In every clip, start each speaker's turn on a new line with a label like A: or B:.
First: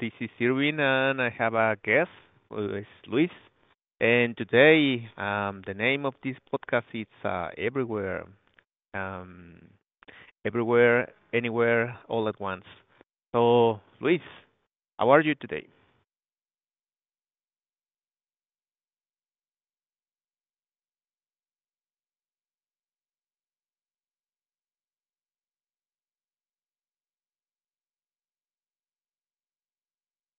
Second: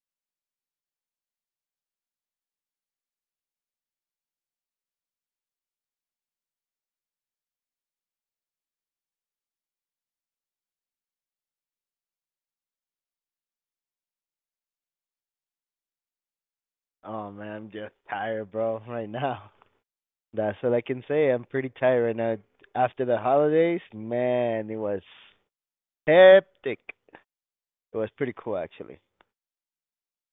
A: This is Irwin, and I have a guest, who is Luis. And today, the name of this podcast is um, Everywhere, Anywhere, All at Once. So, Luis, how are you today?
B: Oh man, I'm just tired, bro, right now. That's all I can say. I'm pretty tired right now. After the holidays, man, it was hectic. It was pretty cool actually.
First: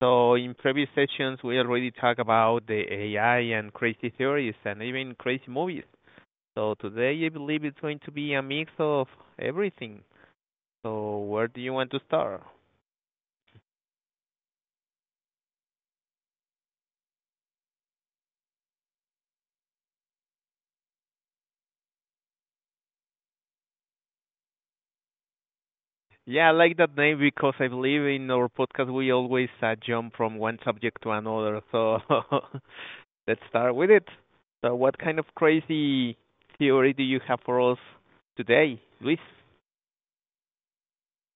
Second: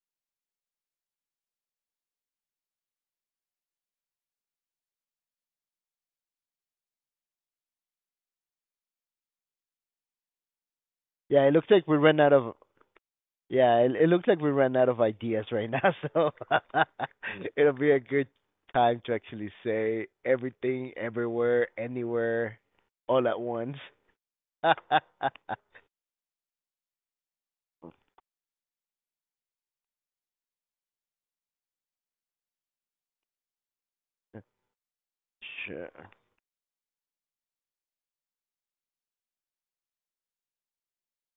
A: So, in previous sessions, we already talked about the AI and crazy theories and even crazy movies. So, today, I believe it's going to be a mix of everything. So,
B: Yeah,
A: where
B: it
A: do
B: looks
A: you
B: like
A: want
B: we
A: to
B: ran out
A: start?
B: of yeah, it looks like we ran out of ideas right now, so it'll be a good time to actually say everything, everywhere, anywhere, all at once.
A: Yeah, I like that name because I believe in our podcast we always jump from one subject to another. So let's start with it. So, what kind of
B: Sure.
A: crazy theory do you have for us today, Luis?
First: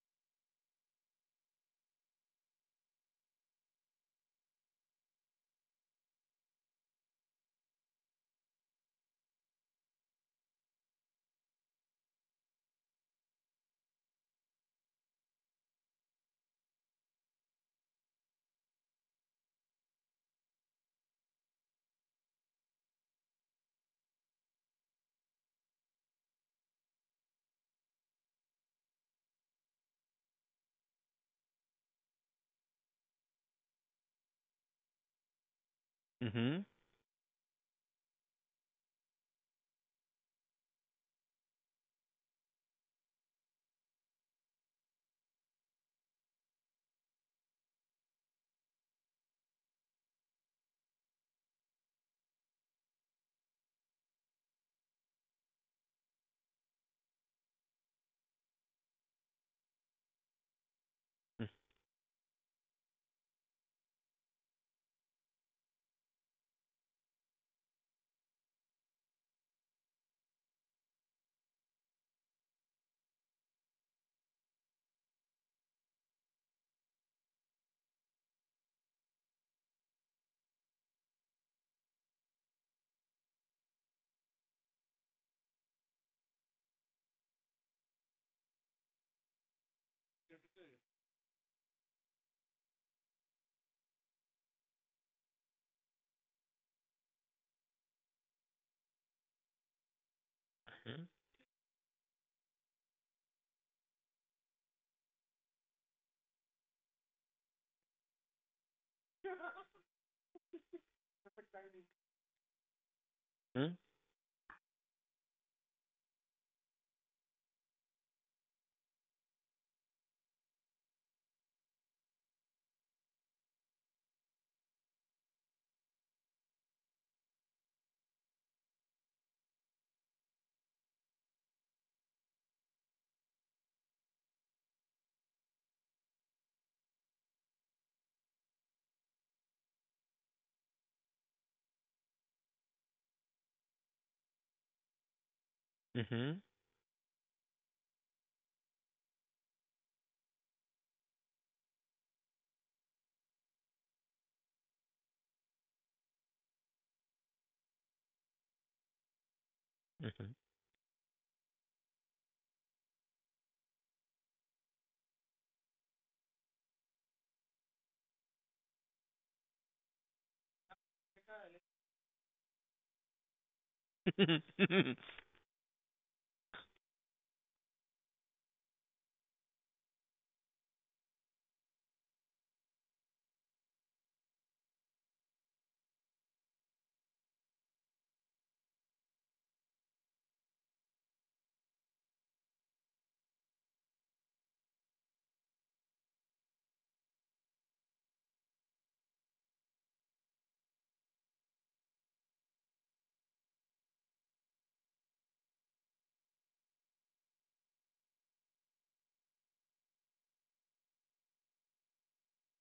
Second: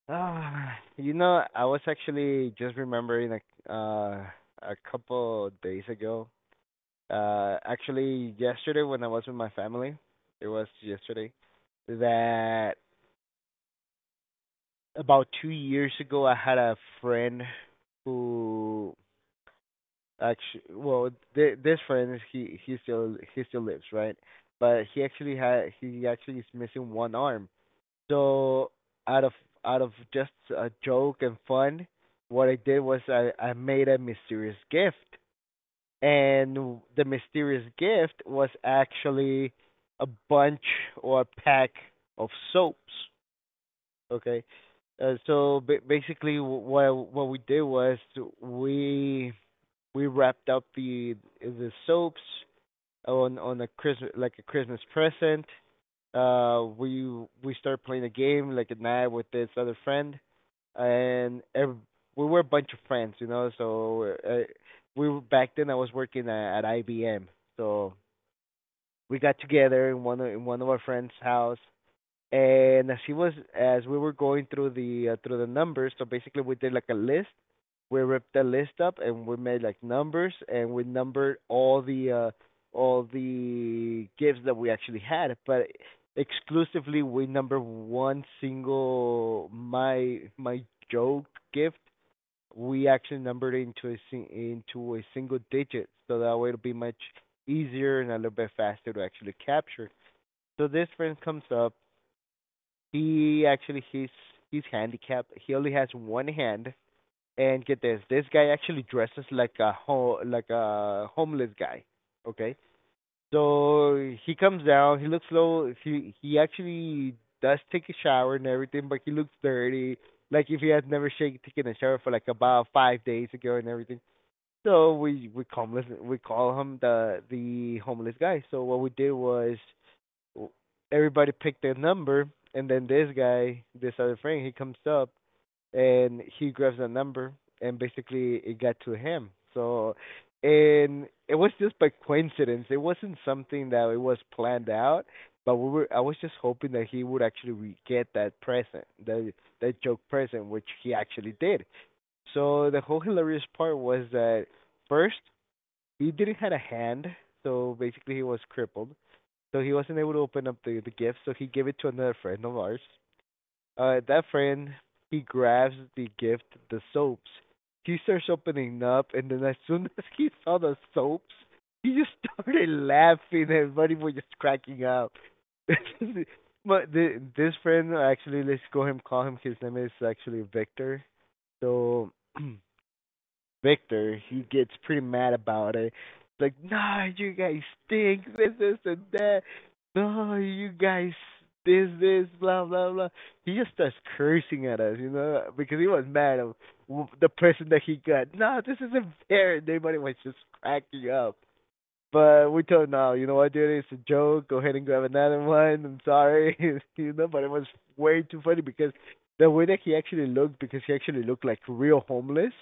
B: I was actually just remembering like uh a couple days ago. Actually yesterday when I was with my family, it was yesterday, that about 2 years ago I had a friend who actually well th this friend he still lives, right? But he actually is missing one arm. So out of out of just a joke and fun, what I did was I made a mysterious gift.
A: Mhm.
B: And the mysterious gift was actually a bunch or a pack of soaps. Okay. Basically, what we did was we we wrapped up the soaps on a Christmas like a Christmas present. Uh we we started playing a game like at night with this other friend and ev we were a bunch of friends, you know, so we were, back then I was working at IBM. So we got together in one of our friends' house and as she was as we were going through the numbers. So basically we did like a list, we ripped the list up and we made like numbers and we numbered all the gifts that we actually had, but exclusively we numbered one single, my joke gift, we actually numbered it into a sing- into a single digit so that way it'll be much easier and a little bit faster to actually capture. So this
A: Mhm.
B: friend comes up, he actually he's he's handicapped. He only has one hand. And get this, this guy actually dresses like a like a homeless guy. Okay,
A: Mhm.
B: so he comes down. He looks low. He actually does take a shower and everything, but he looks dirty, like if he had never taken a shower for like about 5 days ago and everything. So we call him the homeless guy. So what we did was everybody picked their number, and then this guy, this other friend, he comes up and he grabs the number, and basically it got to him. So, and it was just by coincidence. It wasn't something that it was planned out, but we were. I was just
A: Mhm.
B: hoping that he would actually get that present, that joke present, which he actually did. So the whole hilarious part was that, first, he didn't have a hand, so basically he was crippled. So he wasn't able to
A: Mhm.
B: open up the gift, so he gave it to another friend of ours. That friend, he grabs the gift, the soaps. He starts opening up, and then as soon as he saw the soaps, he just started laughing, and everybody was just cracking up. But this friend actually, let's go him call him. his name is actually Victor. So Victor, he gets pretty mad about it. It's like, nah, you guys stink, this, and that. No, you guys, this, blah, blah, blah. He just starts cursing at us, you know, because he was mad at the person that he got. No, this isn't fair. And everybody was just cracking up. But we told him, no, you know what, dude, it's a joke. Go ahead and grab another one. I'm sorry, But it was way too funny because the way that he actually looked, because he actually looked like real homeless.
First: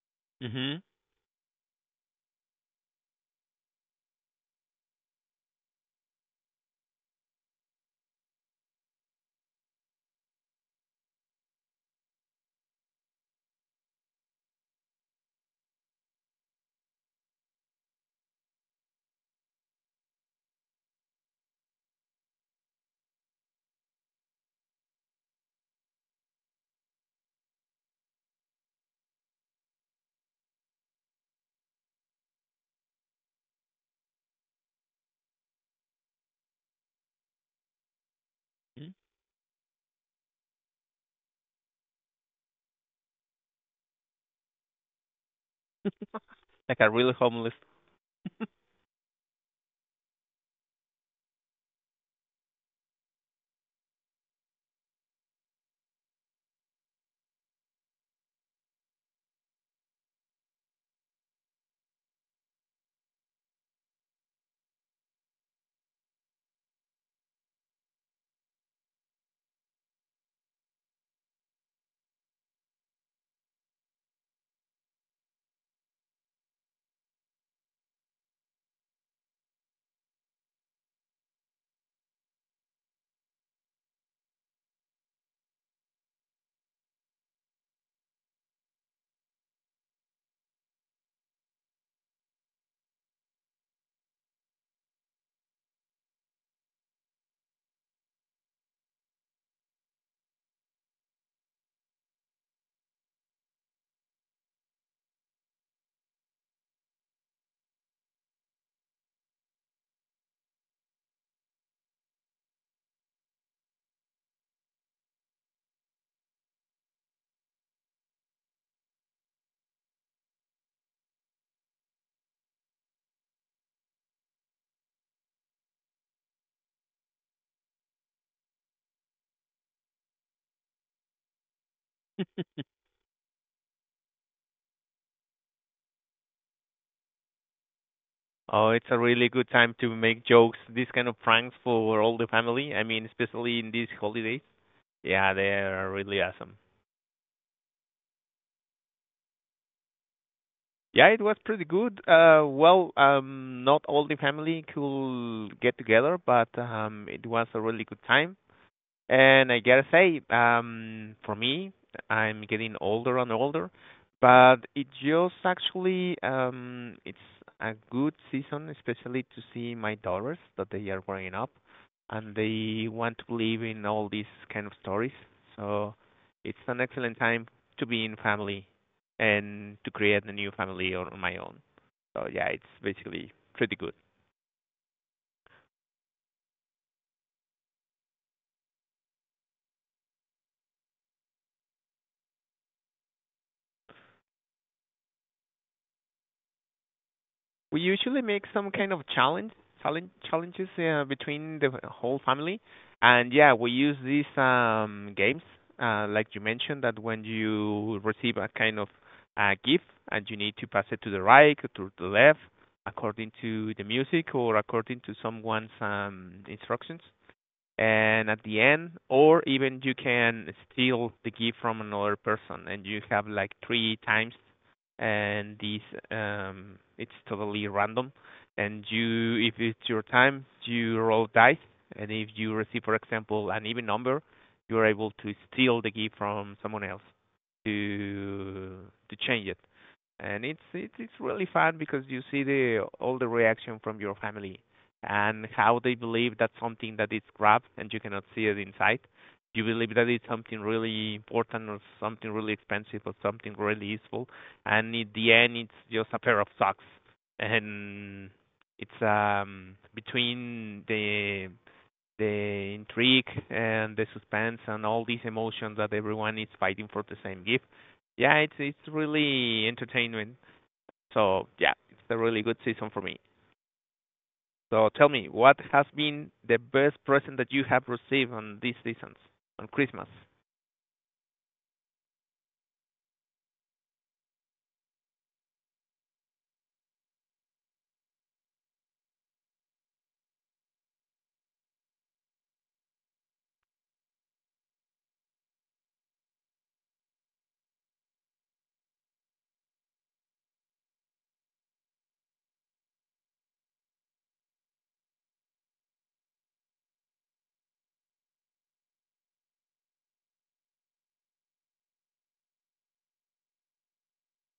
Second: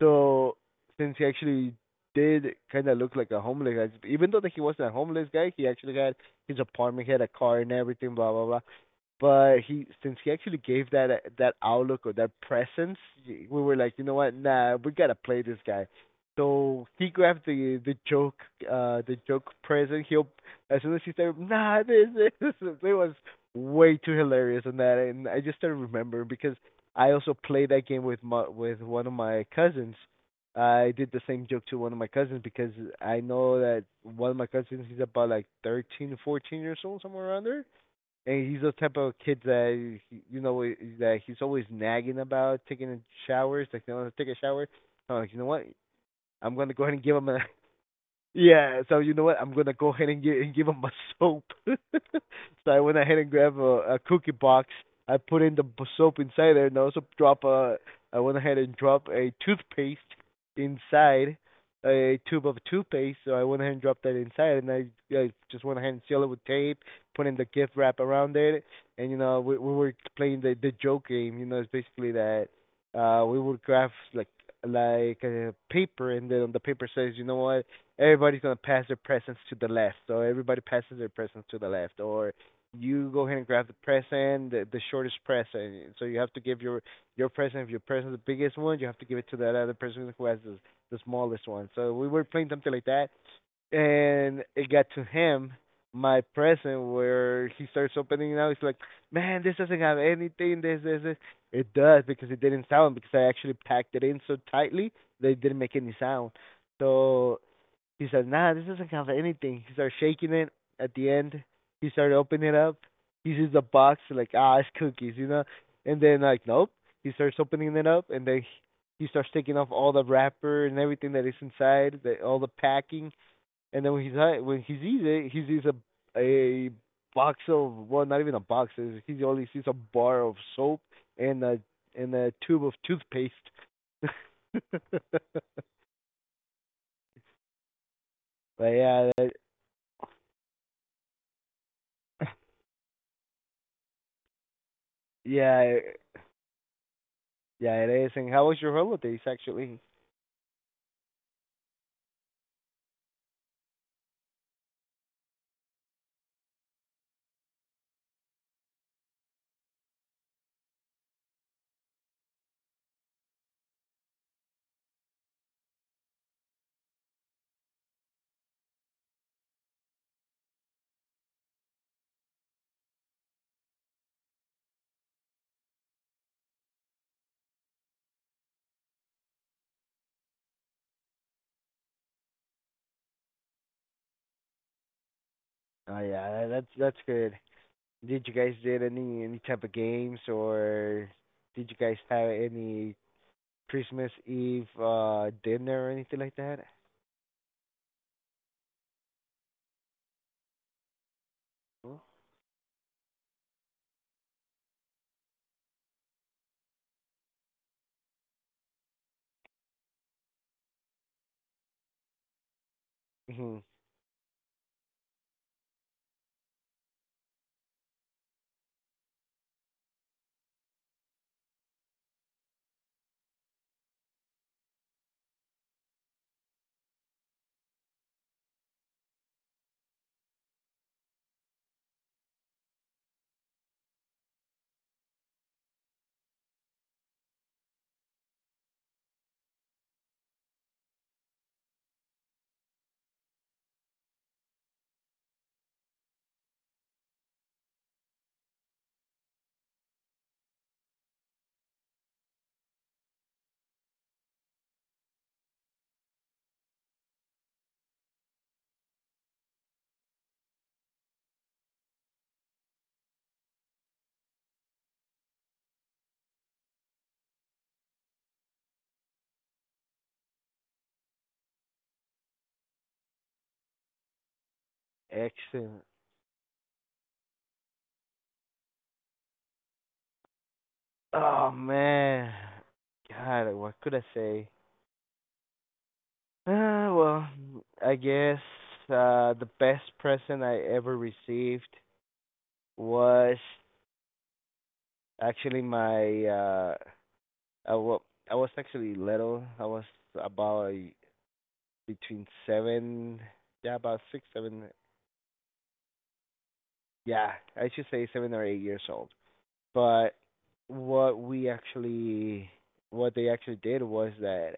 B: So
A: Mhm.
B: since he actually did kind of look like a homeless guy, even though that he wasn't a homeless guy, he actually had his apartment, he had a car and everything, blah blah blah, but he since he actually gave that outlook or that presence, we were like, you know what, nah, we gotta play this guy. So he grabbed the joke present. He'll As soon as he started, nah, this, it was way too hilarious on that, and I just started remembering because I also played that game with my with one of my cousins. I did the same joke to one of my cousins because I know that one of my cousins, he's about like 13, 14 years old, somewhere around there, and he's the
A: Mhm.
B: type of kid that, you know, that he's always nagging about taking showers. Like, they want to take a shower. I'm like, you know what? I'm gonna
A: Like
B: go
A: a
B: ahead and
A: real
B: give him a,
A: homeless.
B: yeah, so you know what? I'm gonna go ahead and give him a soap. So I went ahead and grabbed a cookie box. I put in the soap inside there, and also drop a, I went ahead and dropped a toothpaste inside, a tube of toothpaste. So I went ahead and dropped that inside, and I just went ahead and sealed it with tape, put in the gift wrap around it, and you know we were playing the joke game. You know, it's basically that we would graph like paper, and then on the paper says, you know what, everybody's gonna pass their presents to the left, so everybody passes their presents to the left, or you go ahead and grab the present, the shortest present. So you have to give your present. If your present is the biggest one, you have to give it to that other person who has the smallest one. So we were playing something like that, and it got to him, my present, where he starts opening it now. He's like, "Man, this doesn't have anything. This, this, this." It does, because it didn't sound, because I actually packed it in so tightly that it didn't make any sound. So he said, "Nah, this doesn't count for anything." He started shaking it. At the end, he started opening it up. He sees the box like, ah, it's cookies, you know. And then like, nope. He starts opening it up, and then he starts taking off all the wrapper and everything that is inside, all the packing. And then when he sees it, he sees a box of, well, not even a box, he only sees a bar of soap and a and a tube of toothpaste. But
A: Oh, it's a
B: yeah,
A: really good time to make jokes, these kind of pranks for all the family. I mean, especially in these holidays. Yeah, they
B: yeah.
A: are really awesome.
B: Yeah, it is. And how was your holidays actually?
A: Yeah, it was pretty good. Well, not all the family could get together, but it was a really good time. And I gotta say, for me, I'm getting older and older, but it just actually it's a good season, especially to see my daughters that they are growing up and they want to believe in all these kind of stories. So it's an excellent time to be in family and to create a new family on my own. So yeah, it's basically pretty good.
B: Oh yeah, that's good. Did you guys did any type of games or did you guys have any Christmas Eve dinner or anything like that?
A: We usually make some kind of challenges between the whole family, and yeah, we use these games, like you mentioned, that when you receive a kind of gift and you need to pass it to the right or to the left according
B: Hmm.
A: to the music or according to someone's instructions. And at the end, or even, you can steal the gift from another person, and you have like three times. And these, it's totally random, and you if it's your time, you roll dice, and if you receive, for example, an even number, you're able to steal the gift from someone else, to to change it. And it's really fun because you see the all the reaction from your family, and how they believe that's something that is grabbed and you cannot see it inside. You believe that it's something really important or something really expensive or something really useful, and in the end, it's just a pair of socks. And it's between the intrigue and the suspense and all these emotions that everyone is fighting for the same gift. Yeah, it's really entertainment. So yeah, it's a really good season for me. So tell me, what
B: Excellent.
A: has been the best present that you have received on these seasons, on Christmas?
B: Oh man, God, what could I say? Well, I guess the best present I ever received was actually my I well, I was actually little. I was about a- between seven, yeah, about six, seven, yeah, I should say 7 or 8 years old. But what we actually, what they actually did was that,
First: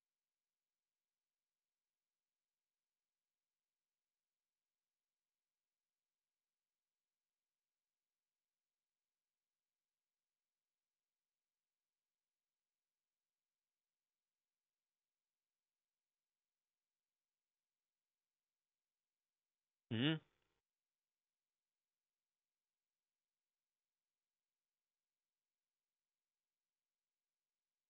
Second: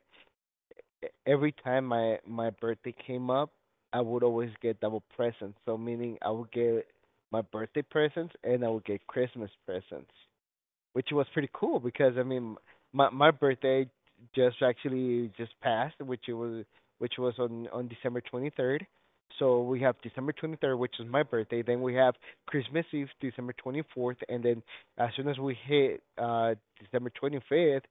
B: every time my birthday came up, I would always get double presents. So meaning I would get my birthday presents and I would get Christmas presents. Which was pretty cool because, I mean, my birthday just actually just passed, which was on December 23rd. So we have
A: Hmm.
B: December 23rd, which is my birthday. Then we have Christmas Eve, December 24th, and then as soon as we hit December 25th,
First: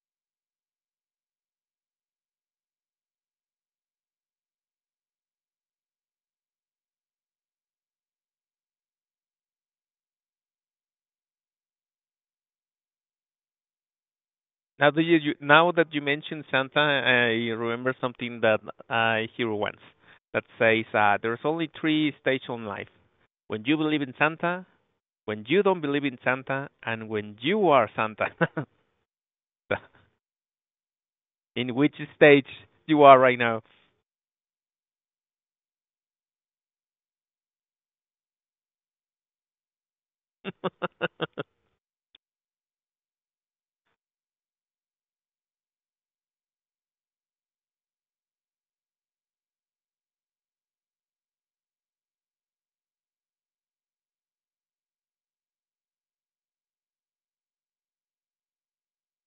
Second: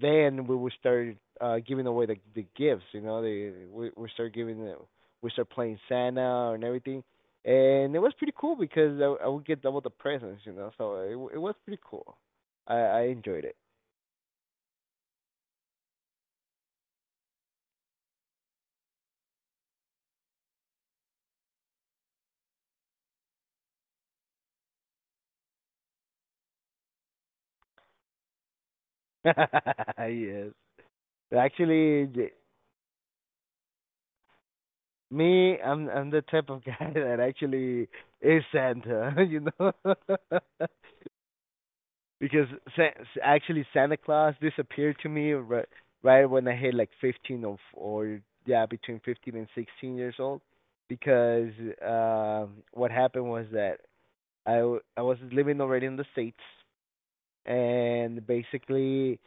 B: then we will start giving away the gifts. You know, they we start giving the, we start playing Santa and everything, and it was pretty cool because I would get double the presents, you know. So it was pretty cool. I enjoyed it.
A: Now that you mentioned Santa, I remember something that I hear once that says, there's only three stages in life: when you believe in Santa, when you don't believe in Santa, and when you are Santa.
B: Yes,
A: In which
B: actually, j-
A: stage you are right now?
B: me I'm the type of guy that actually is Santa, you know, because actually Santa Claus disappeared to me right when I hit like 15 or yeah, between 15 and 16 years old, because, um, what happened was that I was living already in the states, and basically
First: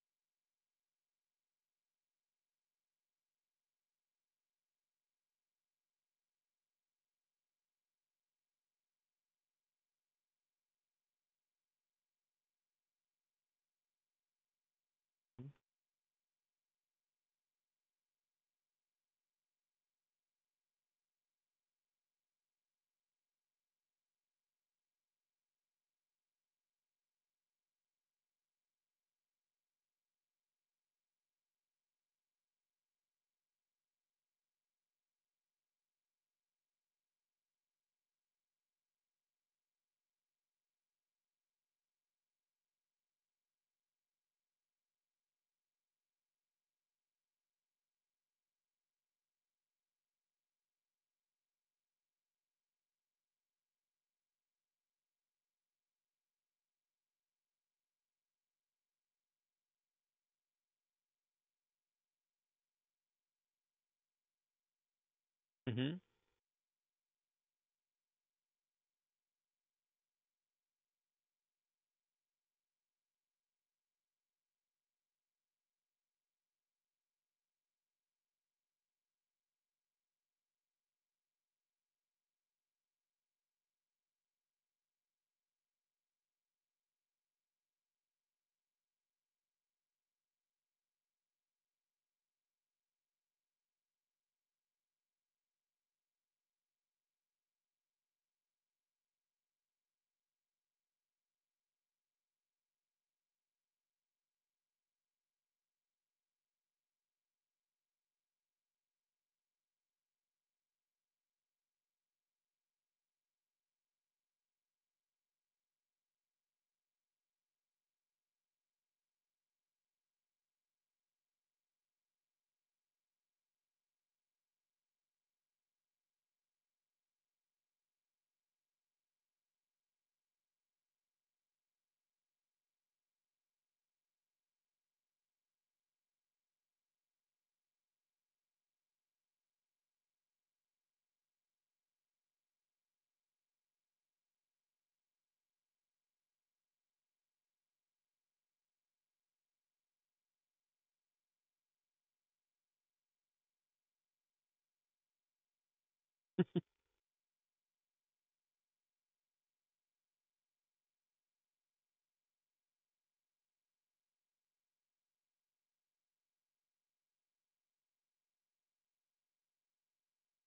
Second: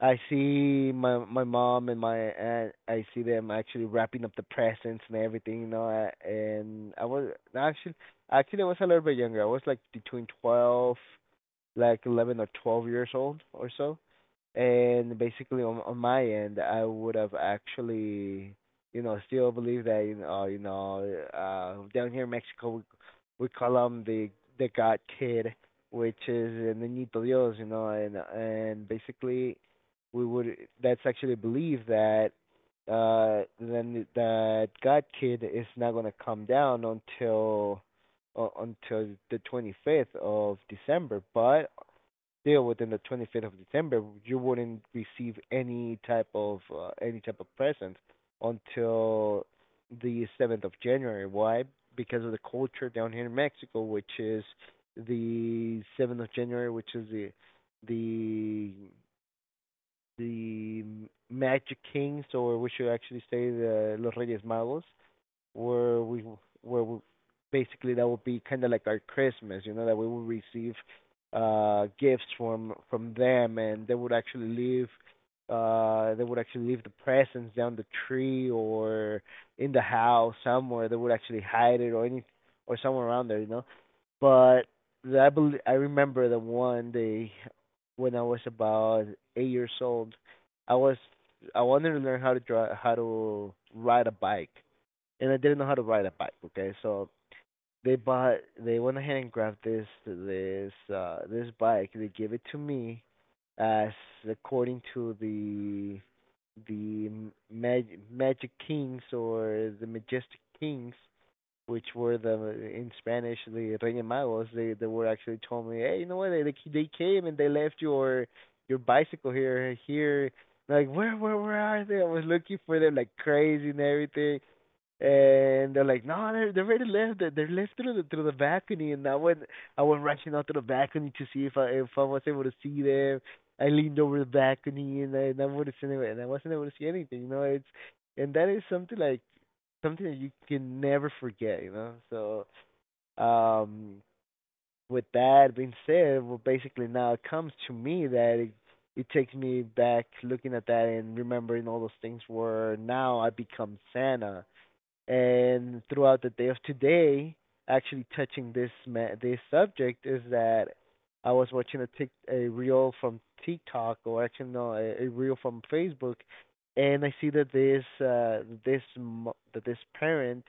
B: I see my mom and my aunt. I see them actually wrapping up the presents and everything, you know. And I was actually actually, I was a little bit younger. I was like between 12, like 11 or 12 years old or so. And basically, on my end, I would have still believe that, down here in Mexico, we call him the God Kid, which is el niñito Dios, you know, and basically, we would that's actually believe that then that God Kid is not gonna come down until the 25th of December. But still within the 25th of December, you wouldn't receive any type of present until the 7th of January. Why? Because of the culture down here in Mexico, which is the 7th of January, which is the the Magic Kings, or we should actually say the Los Reyes Magos
A: Hmm.
B: where we where we basically that would be kind of like our Christmas, you know, that we would receive gifts from them, and they would actually leave the presents down the tree or in the house somewhere. They would actually hide it or any or somewhere around there, you know. But I believe I remember the one day when I was about 8 years old. I was I wanted to learn how to drive how to ride a bike and I didn't know how to ride a bike. Okay, so they went ahead and grabbed this bike. They gave it to me as according to the Magic Kings or the Majestic Kings, which were the in Spanish the Reyes Magos. They were actually told me, hey, you know what? They came and they left your bicycle here. Like where are they? I was looking for them like crazy and everything, and they're like, no, they're ready left. They're left through the balcony, and I went rushing out to the balcony to see if I was able to see them. I leaned over the balcony, and I wasn't able to see anything. You know, it's and that is something like something that you can never forget. You know, so with that being said, well, basically now it comes to me that it takes me back looking at that and remembering all those things where now I become Santa, and throughout the day of today, actually touching this subject is that I was watching a tic- a reel from TikTok or actually no a, a reel from Facebook, and I see that this parent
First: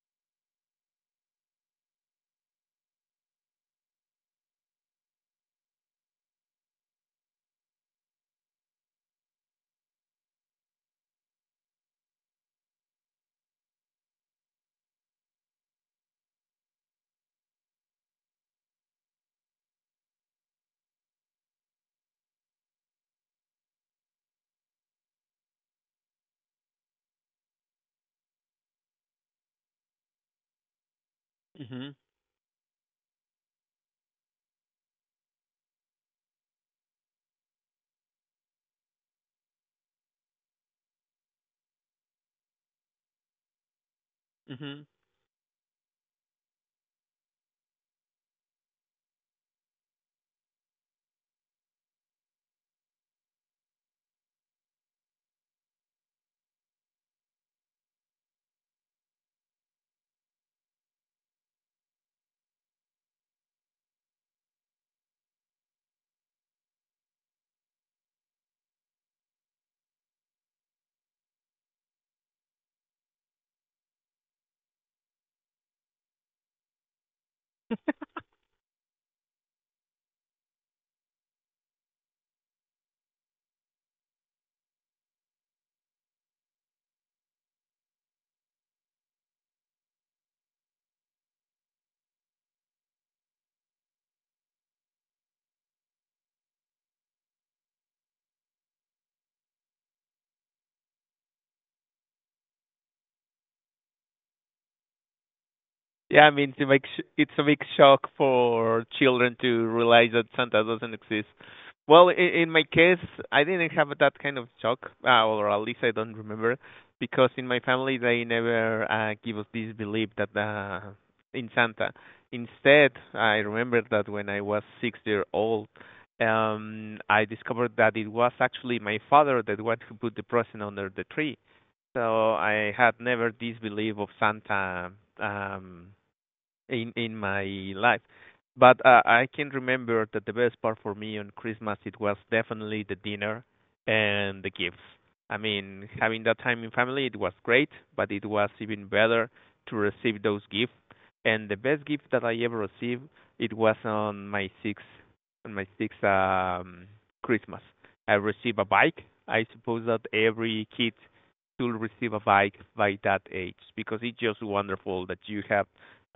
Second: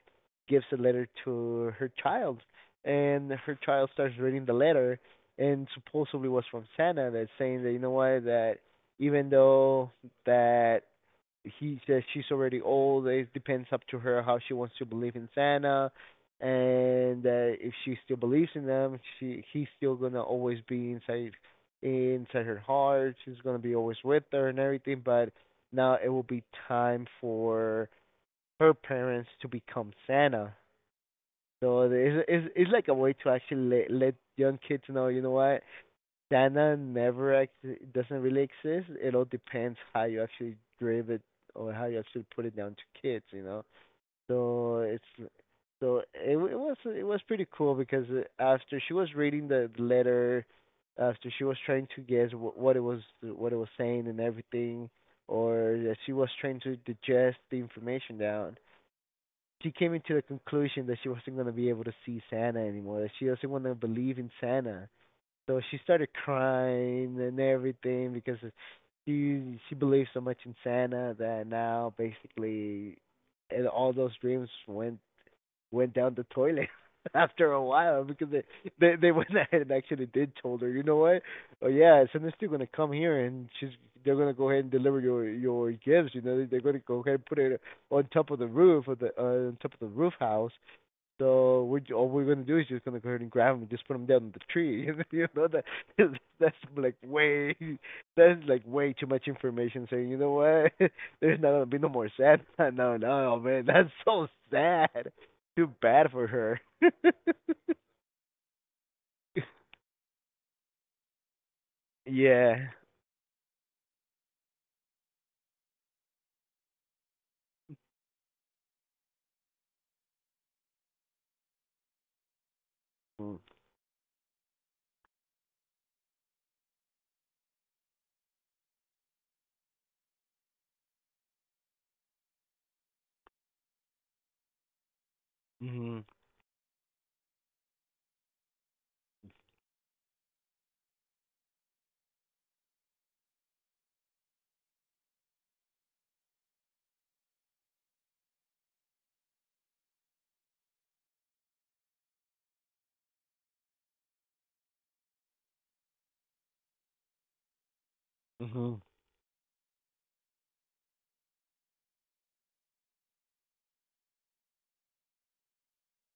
B: gives a letter to her child, and her child starts reading the letter, and supposedly was from Santa that's saying that, you know what, that even though that he says she's already old, it depends up to her how she wants to believe in Santa. And if she still believes in them, she he's still gonna always be inside her heart. She's gonna be always with her and everything. But now it will be time for her parents to become Santa. So
A: Hmm.
B: it's like a way to actually let young kids know, you know what, Standard never ex- doesn't really exist. It all depends how you actually drive it or how you actually put it down to kids, you know. So
A: Hmm.
B: it's it was pretty cool because after she was reading the letter, after she was trying to what it was saying and everything, or that she was trying to digest the information down. She came into the conclusion that she wasn't going to be able to see Santa anymore, that she doesn't want to believe in Santa, so she started crying and everything because she believes so much in Santa that now basically and all those dreams went down the toilet after a while because they went ahead and actually did told her, you know what? Oh yeah, Santa's still gonna come here, and she's they're gonna go ahead and deliver your gifts. You know, they're gonna go ahead and put it on top of the roof of the on top of the roof house, so all we're gonna do is just gonna go ahead and grab them, and just put them down the tree. You know that that's like way that's like way too much information. Saying, you know what, there's not gonna be no more sad. No, no, oh, man, that's so sad. Too bad
A: Yeah,
B: for
A: I mean, it's
B: her.
A: a big, sh- it's a big shock for children to realize that Santa doesn't exist. Well, in my
B: Yeah.
A: case, I didn't have that kind of shock, or at least I don't remember, because in my family they never give us this belief that, in Santa. Instead, I
B: Mhm.
A: remember that when I was 6-year old, I discovered that it was actually my father, that one who put the present under the tree. So I had never this belief of Santa, um, in my life. But I can remember that the best part for me on Christmas, it was definitely the dinner and the gifts. I mean, having that time in family, it was great, but it was even better to receive those gifts. And the best gift that I ever received, it was on my sixth Christmas. I received a
B: Mhm.
A: bike. I suppose that every kid should receive a bike by that age, because it's just wonderful that you have,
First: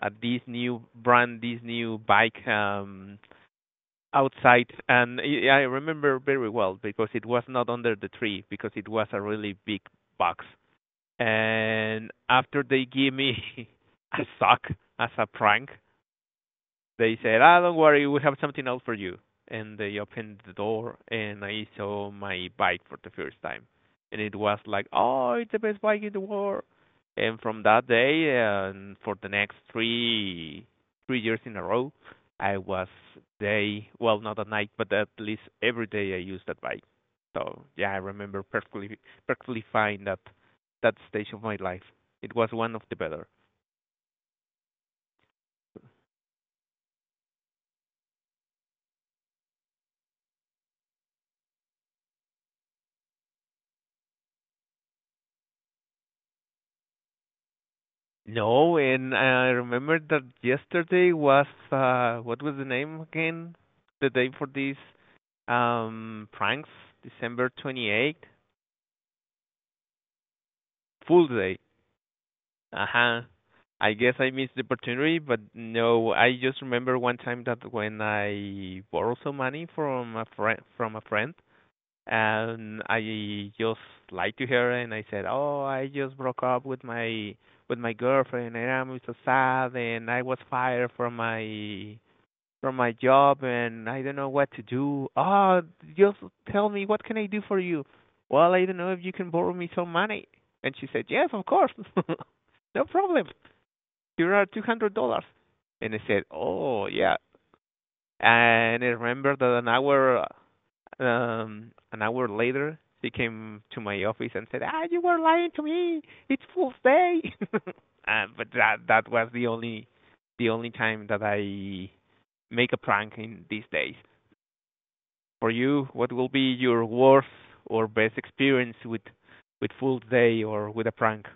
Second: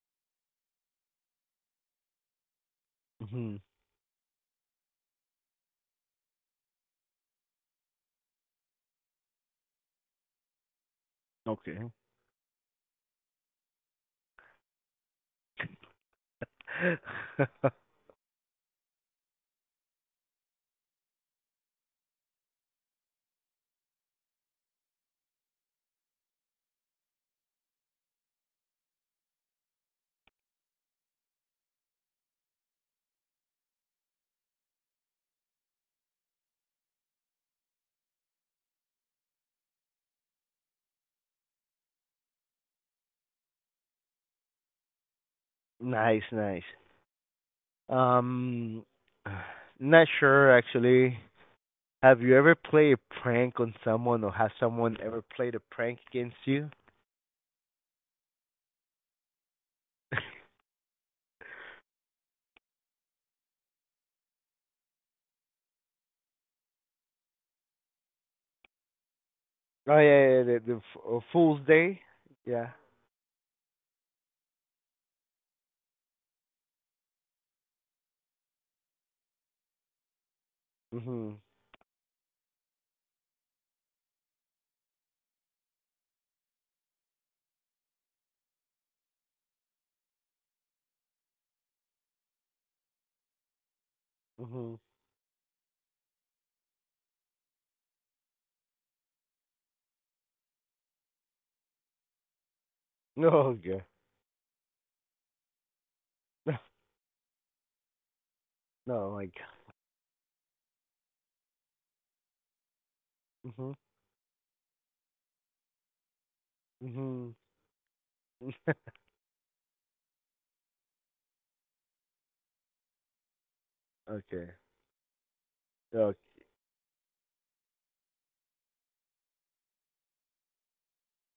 A: this new brand, this new bike,
B: Mhm.
A: outside. And I remember very well because it was not under the tree, because it was a really big box.
B: Okay.
A: And after they gave me a sock as a prank, they said, "Ah, don't worry, we have something else for you." And they opened the door, and I saw my bike for the first time, and it was like, "Oh, it's the best bike in the world." And from that day, and for the next three three years in a row, I was day, well, not at night, but at least every day I used that bike. So yeah, I remember perfectly fine that stage of my life. It was one of the better.
B: Nice, nice. Um, not sure actually. Have you ever played a prank on someone, or has someone ever played a prank against you?
A: No, and I remember that yesterday was, what was the name again? The day for these pranks, December 28th,
B: Oh yeah, yeah,
A: Fool's Day.
B: Fool's Day. Yeah.
A: Uh-huh. I guess I missed the opportunity, but no, I just remember one time that when I borrowed some money from a friend,
B: Mhm.
A: and I just lied to her, and I said, "Oh, I just broke up with my girlfriend, and I'm so sad, and I was fired from my job, and I don't know what to
B: Mhm.
A: do. Oh, just tell me, what can I do for you? Well, I don't know if you can borrow me some money." And she said, "Yes, of course. No problem.
B: Oh yeah.
A: Here are $200." And I said, "Oh, yeah." And I
B: No, my
A: remember that an hour later, she came
B: God.
A: to my office and said, "Ah, you were lying to me. It's Fool's Day."
B: Mhm.
A: But
B: Mhm.
A: that that was the only time that I make a prank in these days.
B: Okay.
A: For you, what will
B: Okay.
A: be your worst or best experience with Fool's Day or with a prank?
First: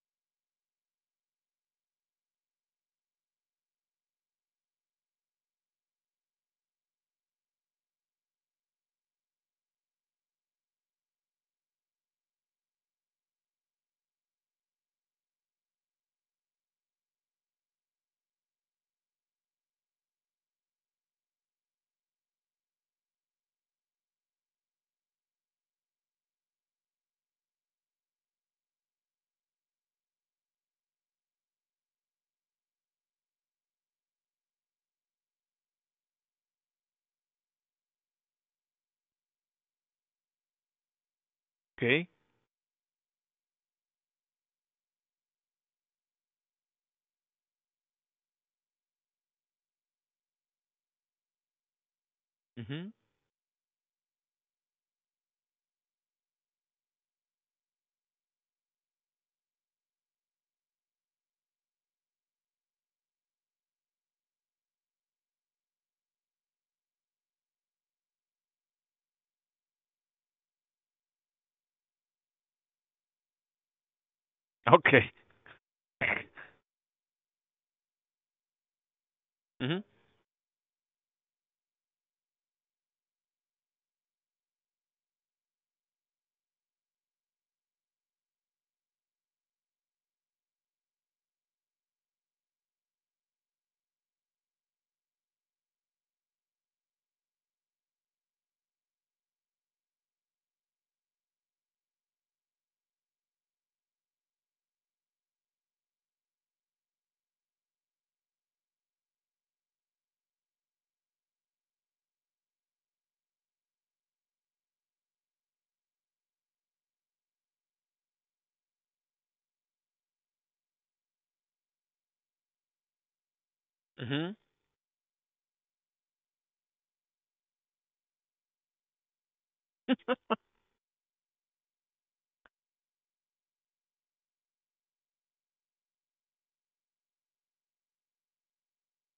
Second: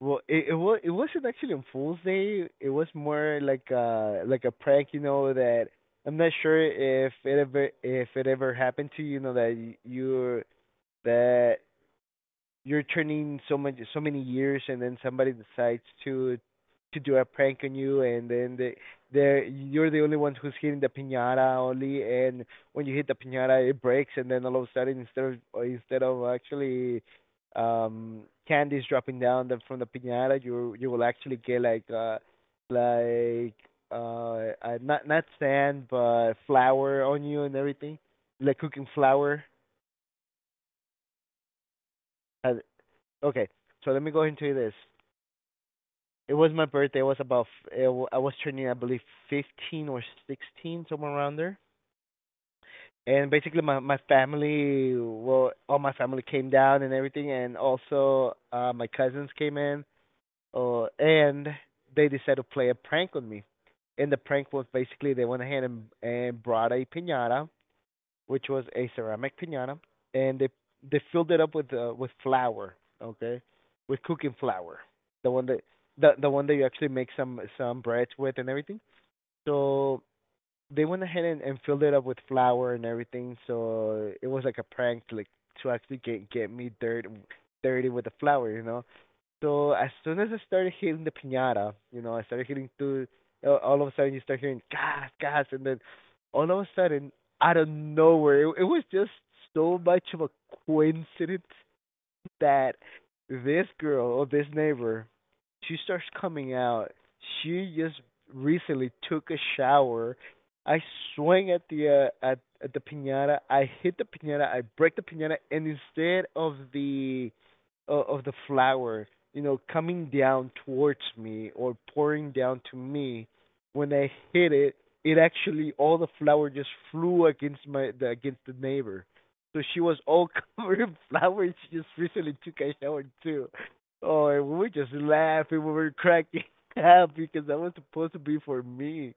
B: Well, it wasn't actually on Fool's Day. It was more like a prank, you know. That I'm not sure if it ever happened to you, you know, that that you're turning so much so many years and then somebody decides to do a prank on you, and then they you're the only one who's hitting the piñata only, and when you hit the piñata it breaks, and then all of a sudden, instead of actually um candies dropping down the, from the piñata, you will actually get like like not not sand but flour on you and everything, like cooking flour.
A: Okay.
B: Uh, okay, so let me go into this. It was my birthday. It was about I was turning, I believe, 15 or 16, somewhere around there.
A: Mhm.
B: And basically, my family, well, all my family came down and everything, and also my cousins came in. And they decided to play a prank on me. And the prank was basically they went ahead and brought a piñata, which was a ceramic piñata, and they filled it up with flour, okay, with cooking flour,
A: Okay.
B: the one that the one that you actually make some breads with and everything.
A: Mhm.
B: So they went ahead and filled it up with flour and everything. So it was like a prank, like to actually get me dirty with the flour, you know. So as soon as I started hitting the pinata, you know, I started hitting two. All of a sudden, you start hearing gas, gas, and then all of a sudden, out of nowhere, it was just so much of a coincidence that this girl or this neighbor, she starts coming out. She just recently took a shower. I swing at at the piñata. I hit the piñata. I break the piñata, and instead of the flower, you know, coming down towards me or pouring down to me, when I
A: Mhm.
B: hit it, it actually all the flower just flew against against the neighbor. So she was all covered in flowers. She just recently took a shower too. Oh, and we were just laughing. We were cracking up because that was supposed to be for me.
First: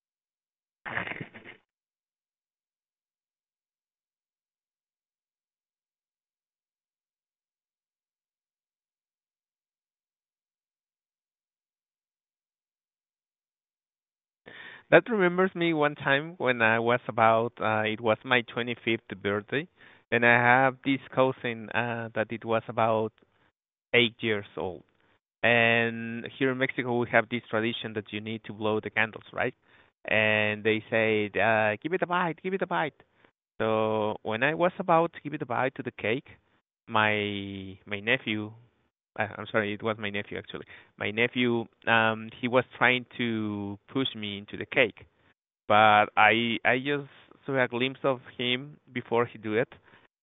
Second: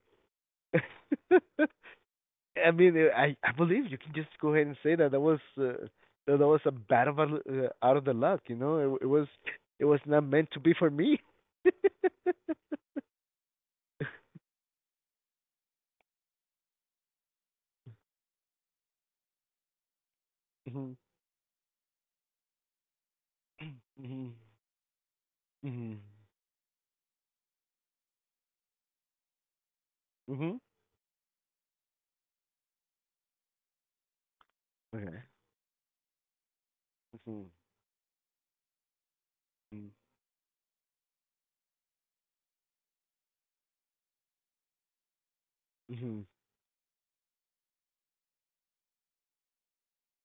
B: I mean, I believe you can just go ahead and say that that was that was a bad of a, out of the luck. You know, it was not meant to be for me.
A: That remembers me one time when I was about, it was my 25th birthday, and I have
B: Mhm.
A: this cousin, that it was about eight
B: Mhm.
A: years old.
B: Mhm.
A: And here in Mexico, we have this tradition that you need to blow the candles, right?
B: Mhm.
A: And they say, "Give it a bite, give it a bite." So when I was about to
B: Okay.
A: give it a bite to the cake,
B: Mhm.
A: my nephew, I'm sorry, it
B: Mhm.
A: was my nephew actually. My nephew, he was trying to push me into the cake, but
B: Mhm.
A: I just saw a glimpse of him before he do it,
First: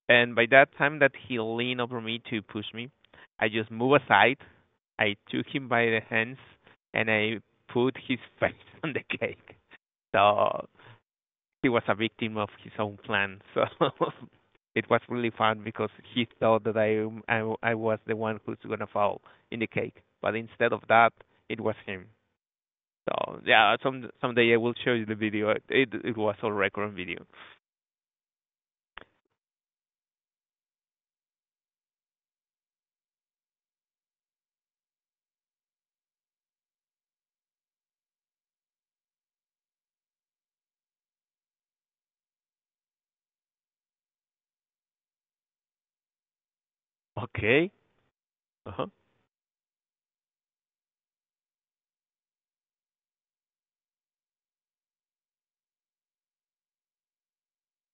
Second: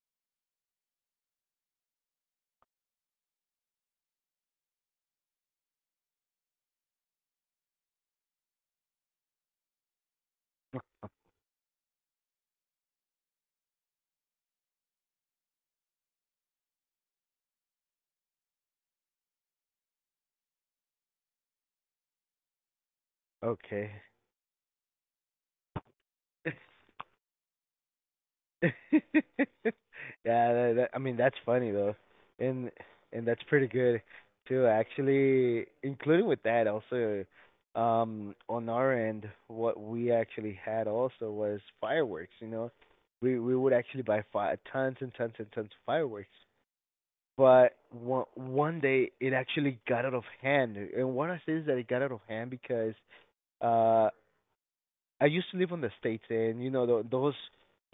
A: and by that time that he leaned over me to push me, I just moved aside. I took him by the hands, and I put his face on the cake. So he was a victim of his own plan. So it was really fun because he thought that I was the one who's gonna fall in the cake, but instead of that, it was him. So yeah,
B: Okay.
A: someday I will show you the video. It was all record on video.
B: Yeah, I mean that's funny though, and that's pretty good too. Actually, including with that also, on our end, what we actually had also was fireworks. You know, we would actually buy tons and tons and tons of fireworks.
A: Okay.
B: But one
A: Uh
B: one
A: huh.
B: day it actually got out of hand, and what I say is that it got out of hand because uh I used to live on the states, and you know tho- those.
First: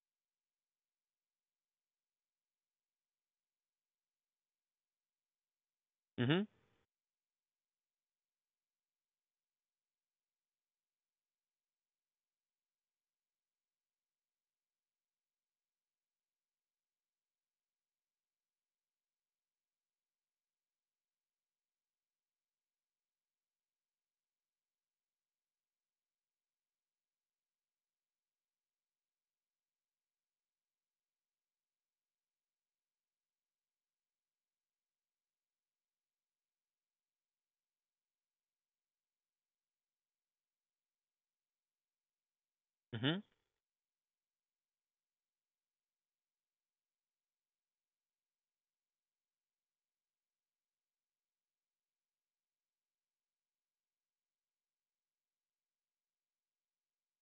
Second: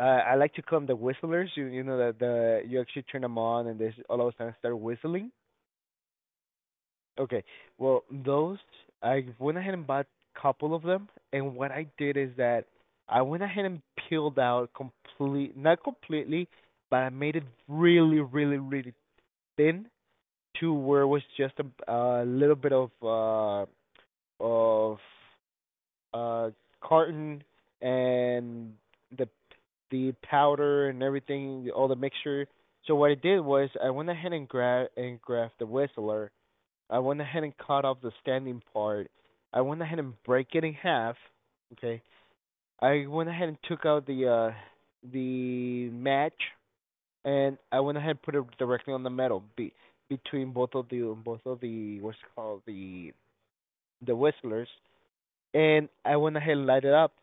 B: I like to call them the whistlers. You know that the you actually turn them on and they all of a sudden start whistling.
A: Mhm.
B: Okay, well those I went ahead and bought a couple of them, and what I did is that I went ahead and peeled out complete, not completely, but I made it really, really, really thin to where it was just a little bit of of uh carton and the the powder and everything, all the mixture. So what I did was I went ahead and graphed the whistler. I went ahead and cut off the standing part. I went ahead and break it in half. Okay. I
A: Mhm.
B: went ahead and took out the match, and I went ahead and put it directly on the metal between both of the what's it called, the whistlers, and I went ahead and light it up.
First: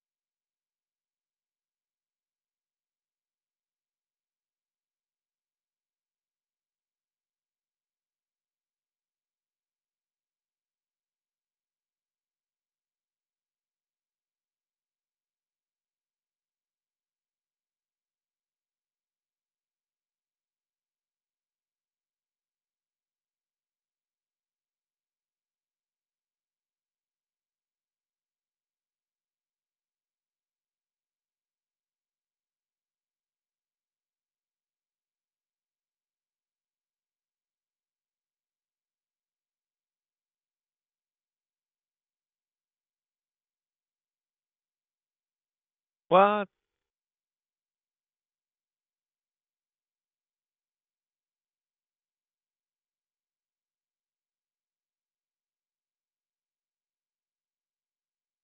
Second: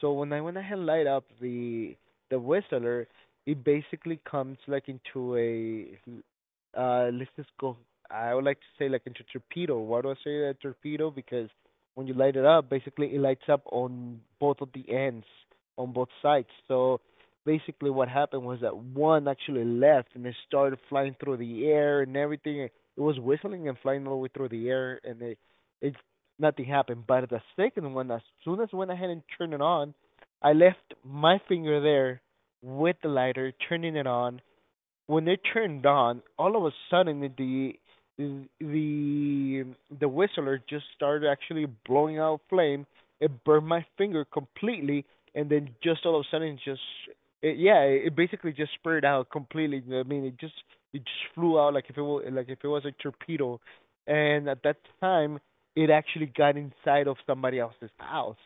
B: So when I went ahead and light up the whistler, it basically comes like into a let's just go, I would like to say, like into torpedo. Why do I say that torpedo? Because when you light it up, basically it lights up on both of the ends, on both sides. So basically what happened was that one actually left and it started flying through the air and everything. It was whistling and flying all the way through the air, and it nothing happened. But the second one, as soon as I went ahead and turned it on, I left my finger there with the lighter, turning it on. When it turned on, all of a sudden the the whistler just started actually blowing out flame. It burned my finger completely, and then just all of a
A: Well,
B: sudden, just yeah, it basically just spurred out completely. I mean, it just flew out like if it was, a torpedo, and at that time, it actually got inside of somebody else's house.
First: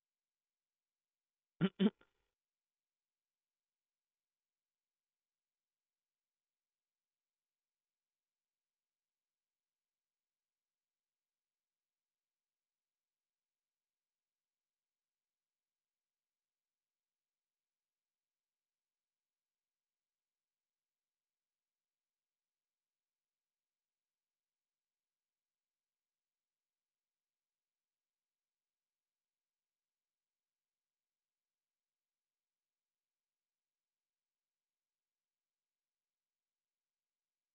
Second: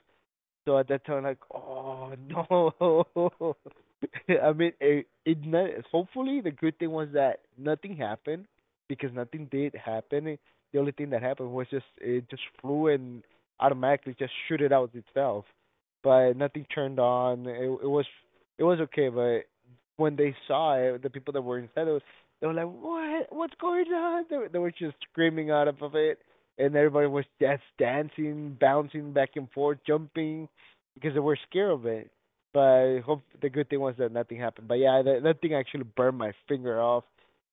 B: So at that time, like, oh no. I mean, it not, hopefully the good thing was that nothing happened, because nothing did happen. The only thing that happened was just it just flew and automatically just shoot it out itself. But nothing turned on. It was okay, but when they saw it, the people that were inside, it was they were like, "What? What's going on?" They were just screaming out of it, and everybody was just dancing, bouncing back and forth, jumping, because they were scared of it. But I hope the good thing was that nothing happened. But yeah, that thing actually burned my finger off.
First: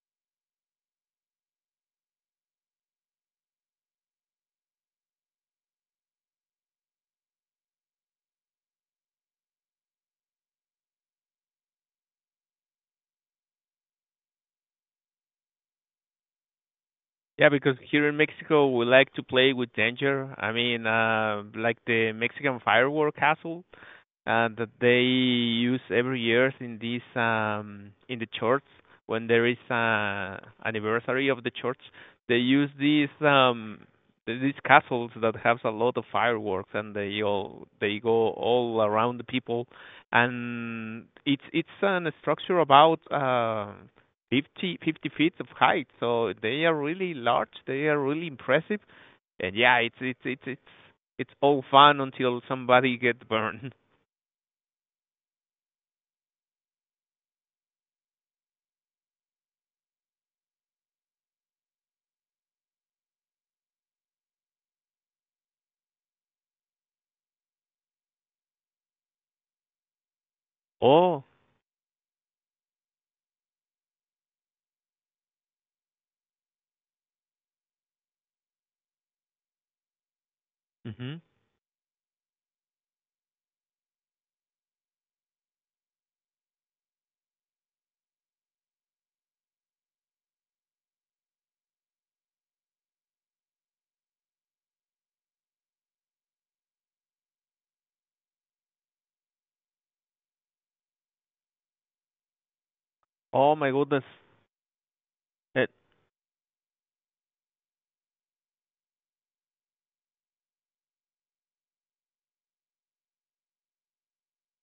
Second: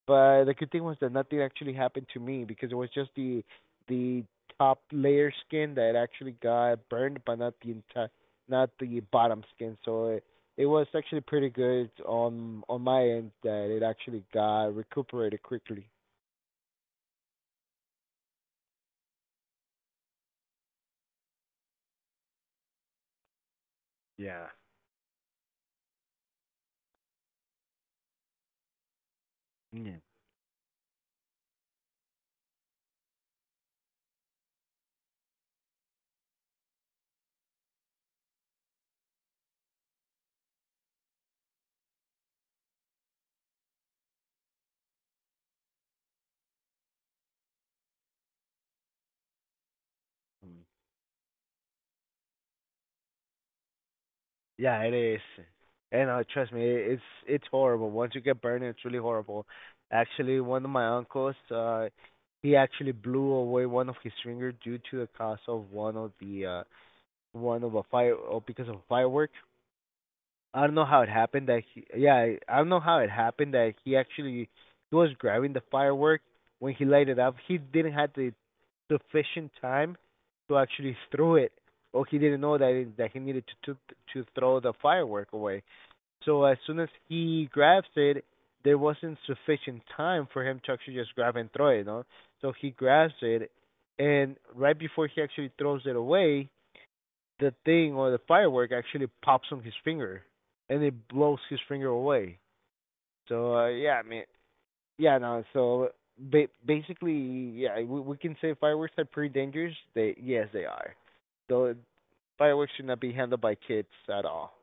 B: But the good thing was that nothing actually happened to me, because it was just the top layer skin that actually got burned, but not the entire, not the bottom skin. So it was actually pretty good on my end that it actually got recuperated quickly.
A: yeah, because here in Mexico we like to play with danger. I mean, like the Mexican firework castle, that they use every year in this, in the church when there is a anniversary of the church. They use these castles that has a lot of fireworks, and they go all around the people, and it's an structure about, 50 50 feet of height, so they are really large. They are really impressive, and yeah, it's all fun until somebody gets burned.
B: Yeah, it is. And trust me, it's horrible. Once you get burned, it's really horrible. Actually, one of my uncles, he actually blew away one of his finger due to the cause of one of the one of a fire, or because of a firework. I don't know how it
A: Oh,
B: happened that yeah, I don't know how it happened that he actually he was grabbing the firework. When he lighted up, he didn't have the sufficient time to actually
A: mhm.
B: throw it, or he didn't know that it, that he needed to throw the firework away. So as soon as he grabs it, there wasn't sufficient time for him to actually just grab and throw it, you know? So he grabs it, and right before he actually throws it away, the thing or the firework actually pops on his finger, and it blows his finger away. So
A: Oh my
B: yeah, I
A: goodness.
B: mean, yeah, no.
A: That,
B: So basically, yeah, we can say fireworks are pretty dangerous. They yes, they are. Though fireworks should not be handled by kids at all.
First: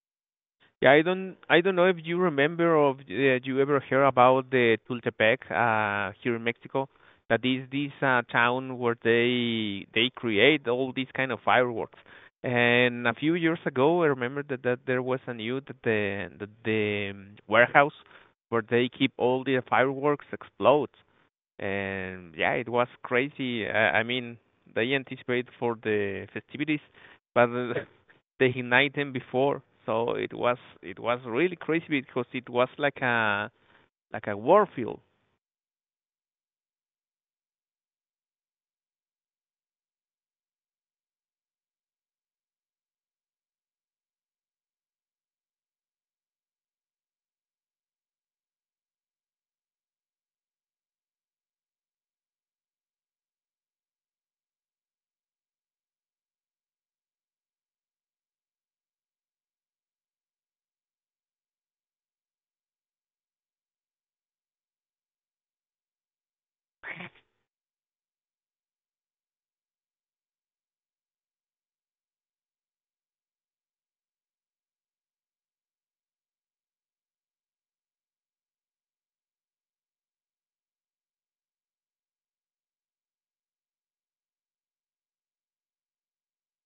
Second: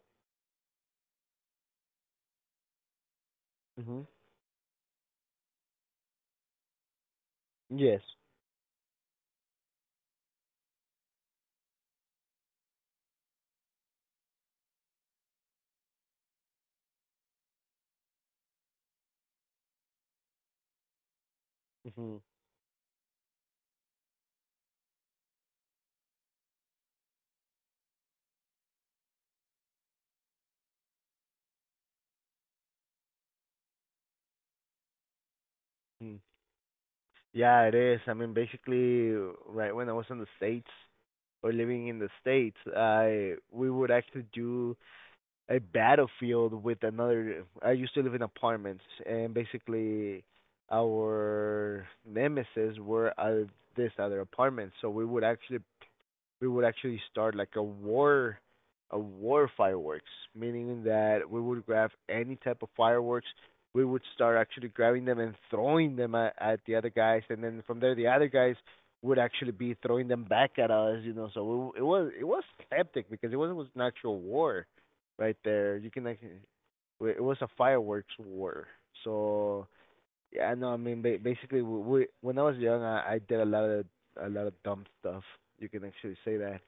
A: yeah, I don't, know if you remember, or if you ever heard
B: Mhm.
A: about the Tultepec, here in Mexico. That is this,
B: Yes.
A: town where they create all these kind of fireworks. And a few years ago, I remember that there was a news that the warehouse where they keep all the fireworks explodes.
B: Mhm.
A: And yeah, it was crazy. I mean, they anticipate for the festivities, but they ignite them before, so it was really crazy because it was like a war field.
B: Yeah, it is. I mean, basically, right when I was in the States, or living in the States, I we would actually do a battlefield with another. I used to live in apartments, and basically, our nemesis were this other apartment. So we would actually start like a war fireworks, meaning that we would grab any type of fireworks. We would start actually grabbing them and throwing them at the other guys, and then from there the other guys would actually be throwing them back at us, you know. So it was hectic, because it wasn't was an actual war right there. You can like it was a fireworks war. So yeah, no, I mean basically we when I was young, I did a lot of dumb stuff. You can actually say that.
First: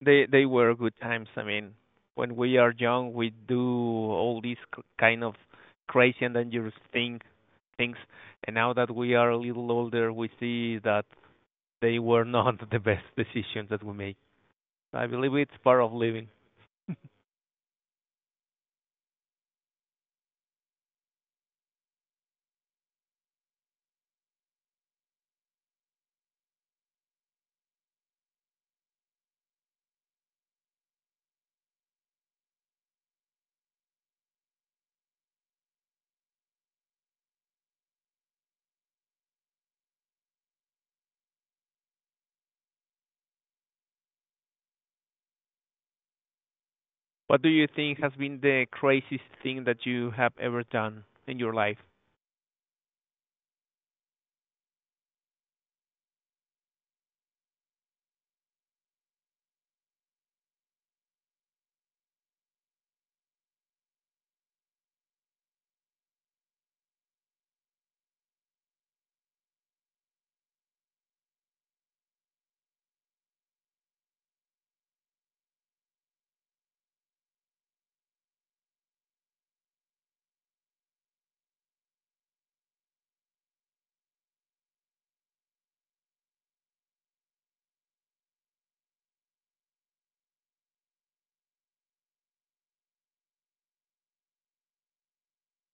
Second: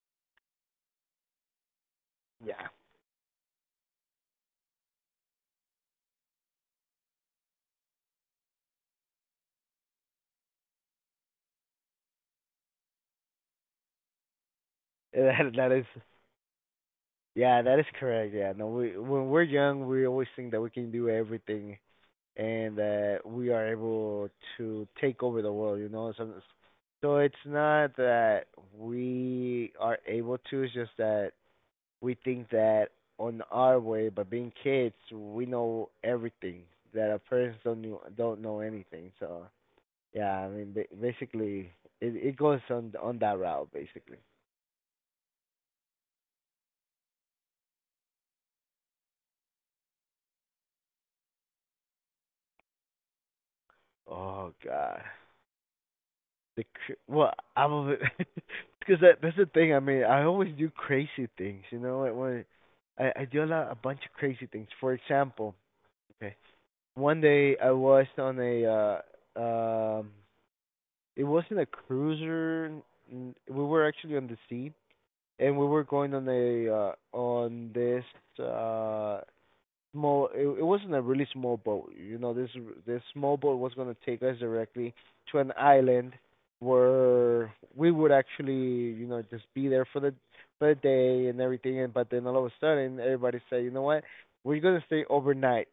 A: They were good times. I mean, when we
B: Yeah.
A: are young, we do all these kind of crazy and dangerous things, and now that we are a little older, we see that they were not the best decisions that we make. I believe
B: That
A: it's
B: that
A: part
B: is
A: of living.
B: Yeah, that is correct. Yeah. No, we when we're young, we always think that we can do everything and that we are able to take over the world, you know. So it's not that we are able to, it's just that we think that on our way, but being kids, we know everything that a person don't know anything. So yeah, I mean basically it goes on that route basically.
A: What do you think has been the craziest thing that you have ever done in your life?
B: Oh god. Well, I'm a bit because that's the thing. I mean, I always do crazy things. You know, like when I do a bunch of crazy things. For example, okay, one day I was on a um it wasn't a cruiser. We were actually on the sea, and we were going on this uh small, it wasn't a really small boat, you know, this small boat was going to take us directly to an island where we would actually, you know, just be there for the day and everything. And but then all of a sudden everybody said, you know what, we're going to stay overnight.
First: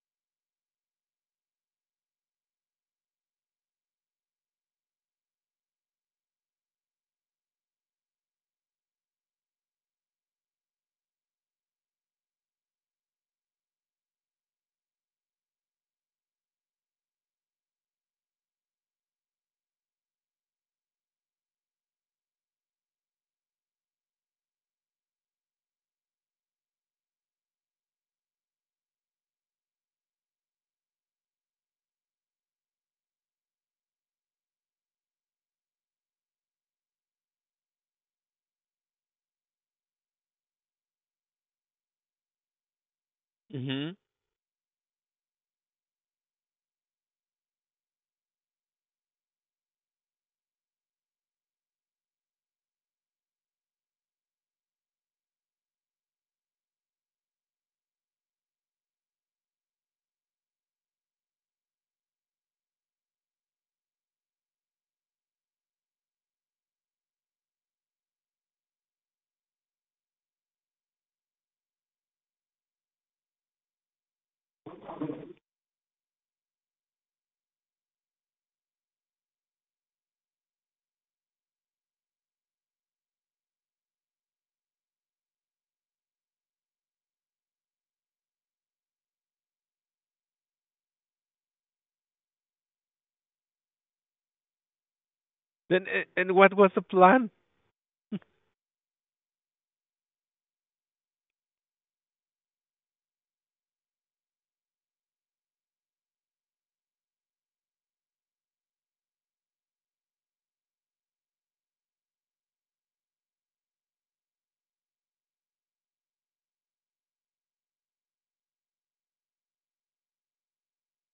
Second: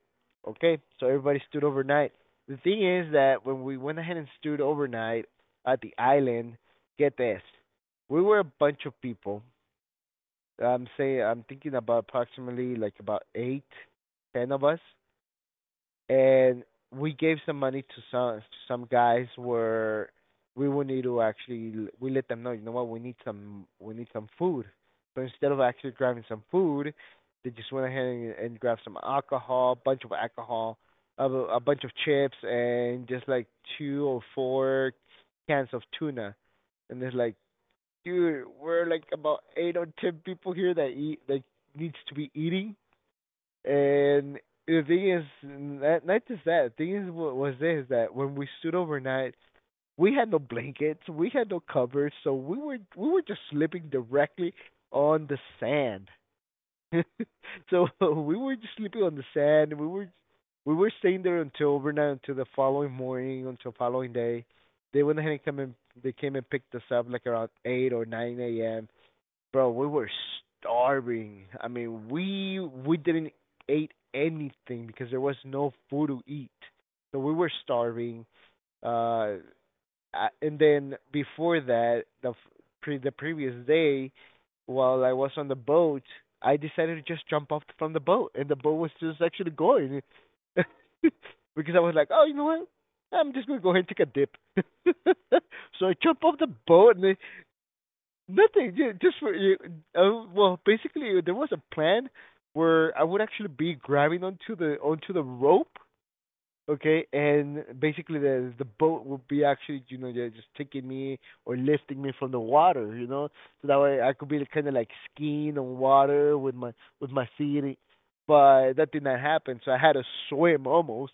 B: Okay, so everybody stood overnight. The thing is that when we went ahead and stood overnight at the island, get this, we were a bunch of people. I'm saying, I'm thinking about approximately like about eight, ten of us, and we gave some money to some guys, where we would need to actually, we let them know, you know what, we need some food. So instead of actually grabbing some food, they just went ahead and grabbed some alcohol, a bunch of alcohol, a bunch of chips, and just like two or four cans of tuna. And it's like, dude, we're like about eight or ten people here that eat, that needs to be eating,
A: Mhm.
B: and the thing is, not just that. The thing is, what was this, that when we stood overnight, we had no blankets, we had no covers, so we were just sleeping directly on the sand. So we were just sleeping on the sand. We were staying there until overnight, until the following morning, until following day. They went ahead and come and they came and picked us up like around 8 or 9 a.m. Bro, we were starving. I mean, we didn't ate anything, because there was no food to eat. So we were starving. Uh, I- and then before that, the previous day, while I was on the boat, I decided to just jump off from the boat, and the boat was just actually going. Because I was like, oh, you know what? I'm just gonna go ahead and take a dip. So
A: Then
B: I jump
A: and
B: off the
A: what was the
B: boat, and
A: plan?
B: nothing. Just for you. Well, basically, there was a plan where I would actually be grabbing onto the rope, okay, and basically the boat would be actually, you know, yeah, just taking me or lifting me from the water, you know, so that way I could be kind of like skiing on water with my feet. But that did not happen, so I had to swim almost,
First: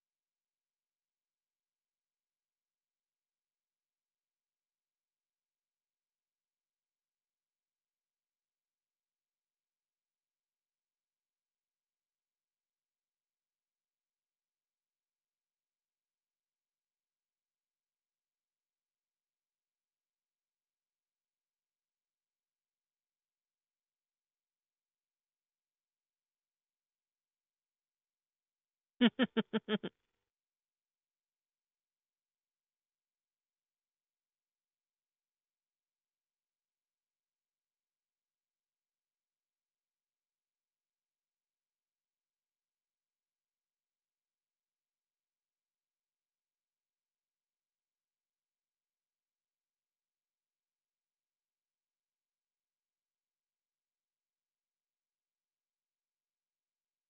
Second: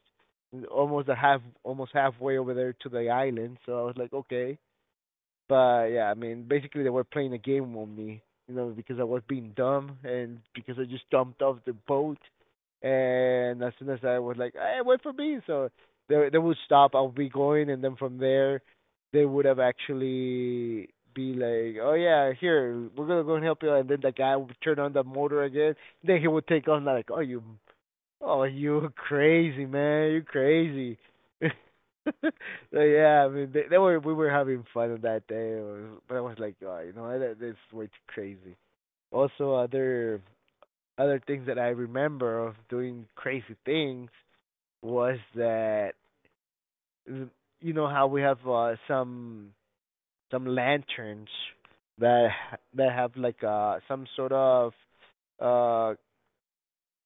B: almost a half, almost halfway over there to the island. So I was like, okay, but yeah, I mean, basically they were playing a game on me, you know, because I was being dumb and because I just jumped off the boat. And as soon as I was like, "Hey, wait for me," so they would stop. I would be going, and then from there, they would have actually be like, "Oh yeah, here we're gonna go and help you," and then the guy would turn on the motor again. Then he would take off, and I'm like, Oh, you crazy man, you crazy." So yeah, I mean, they were we were having fun on that day, it was, but I was like, oh, you know, that's way too crazy. Also, other things that I remember of doing crazy things was that, you know how we have some lanterns that have like some sort of uh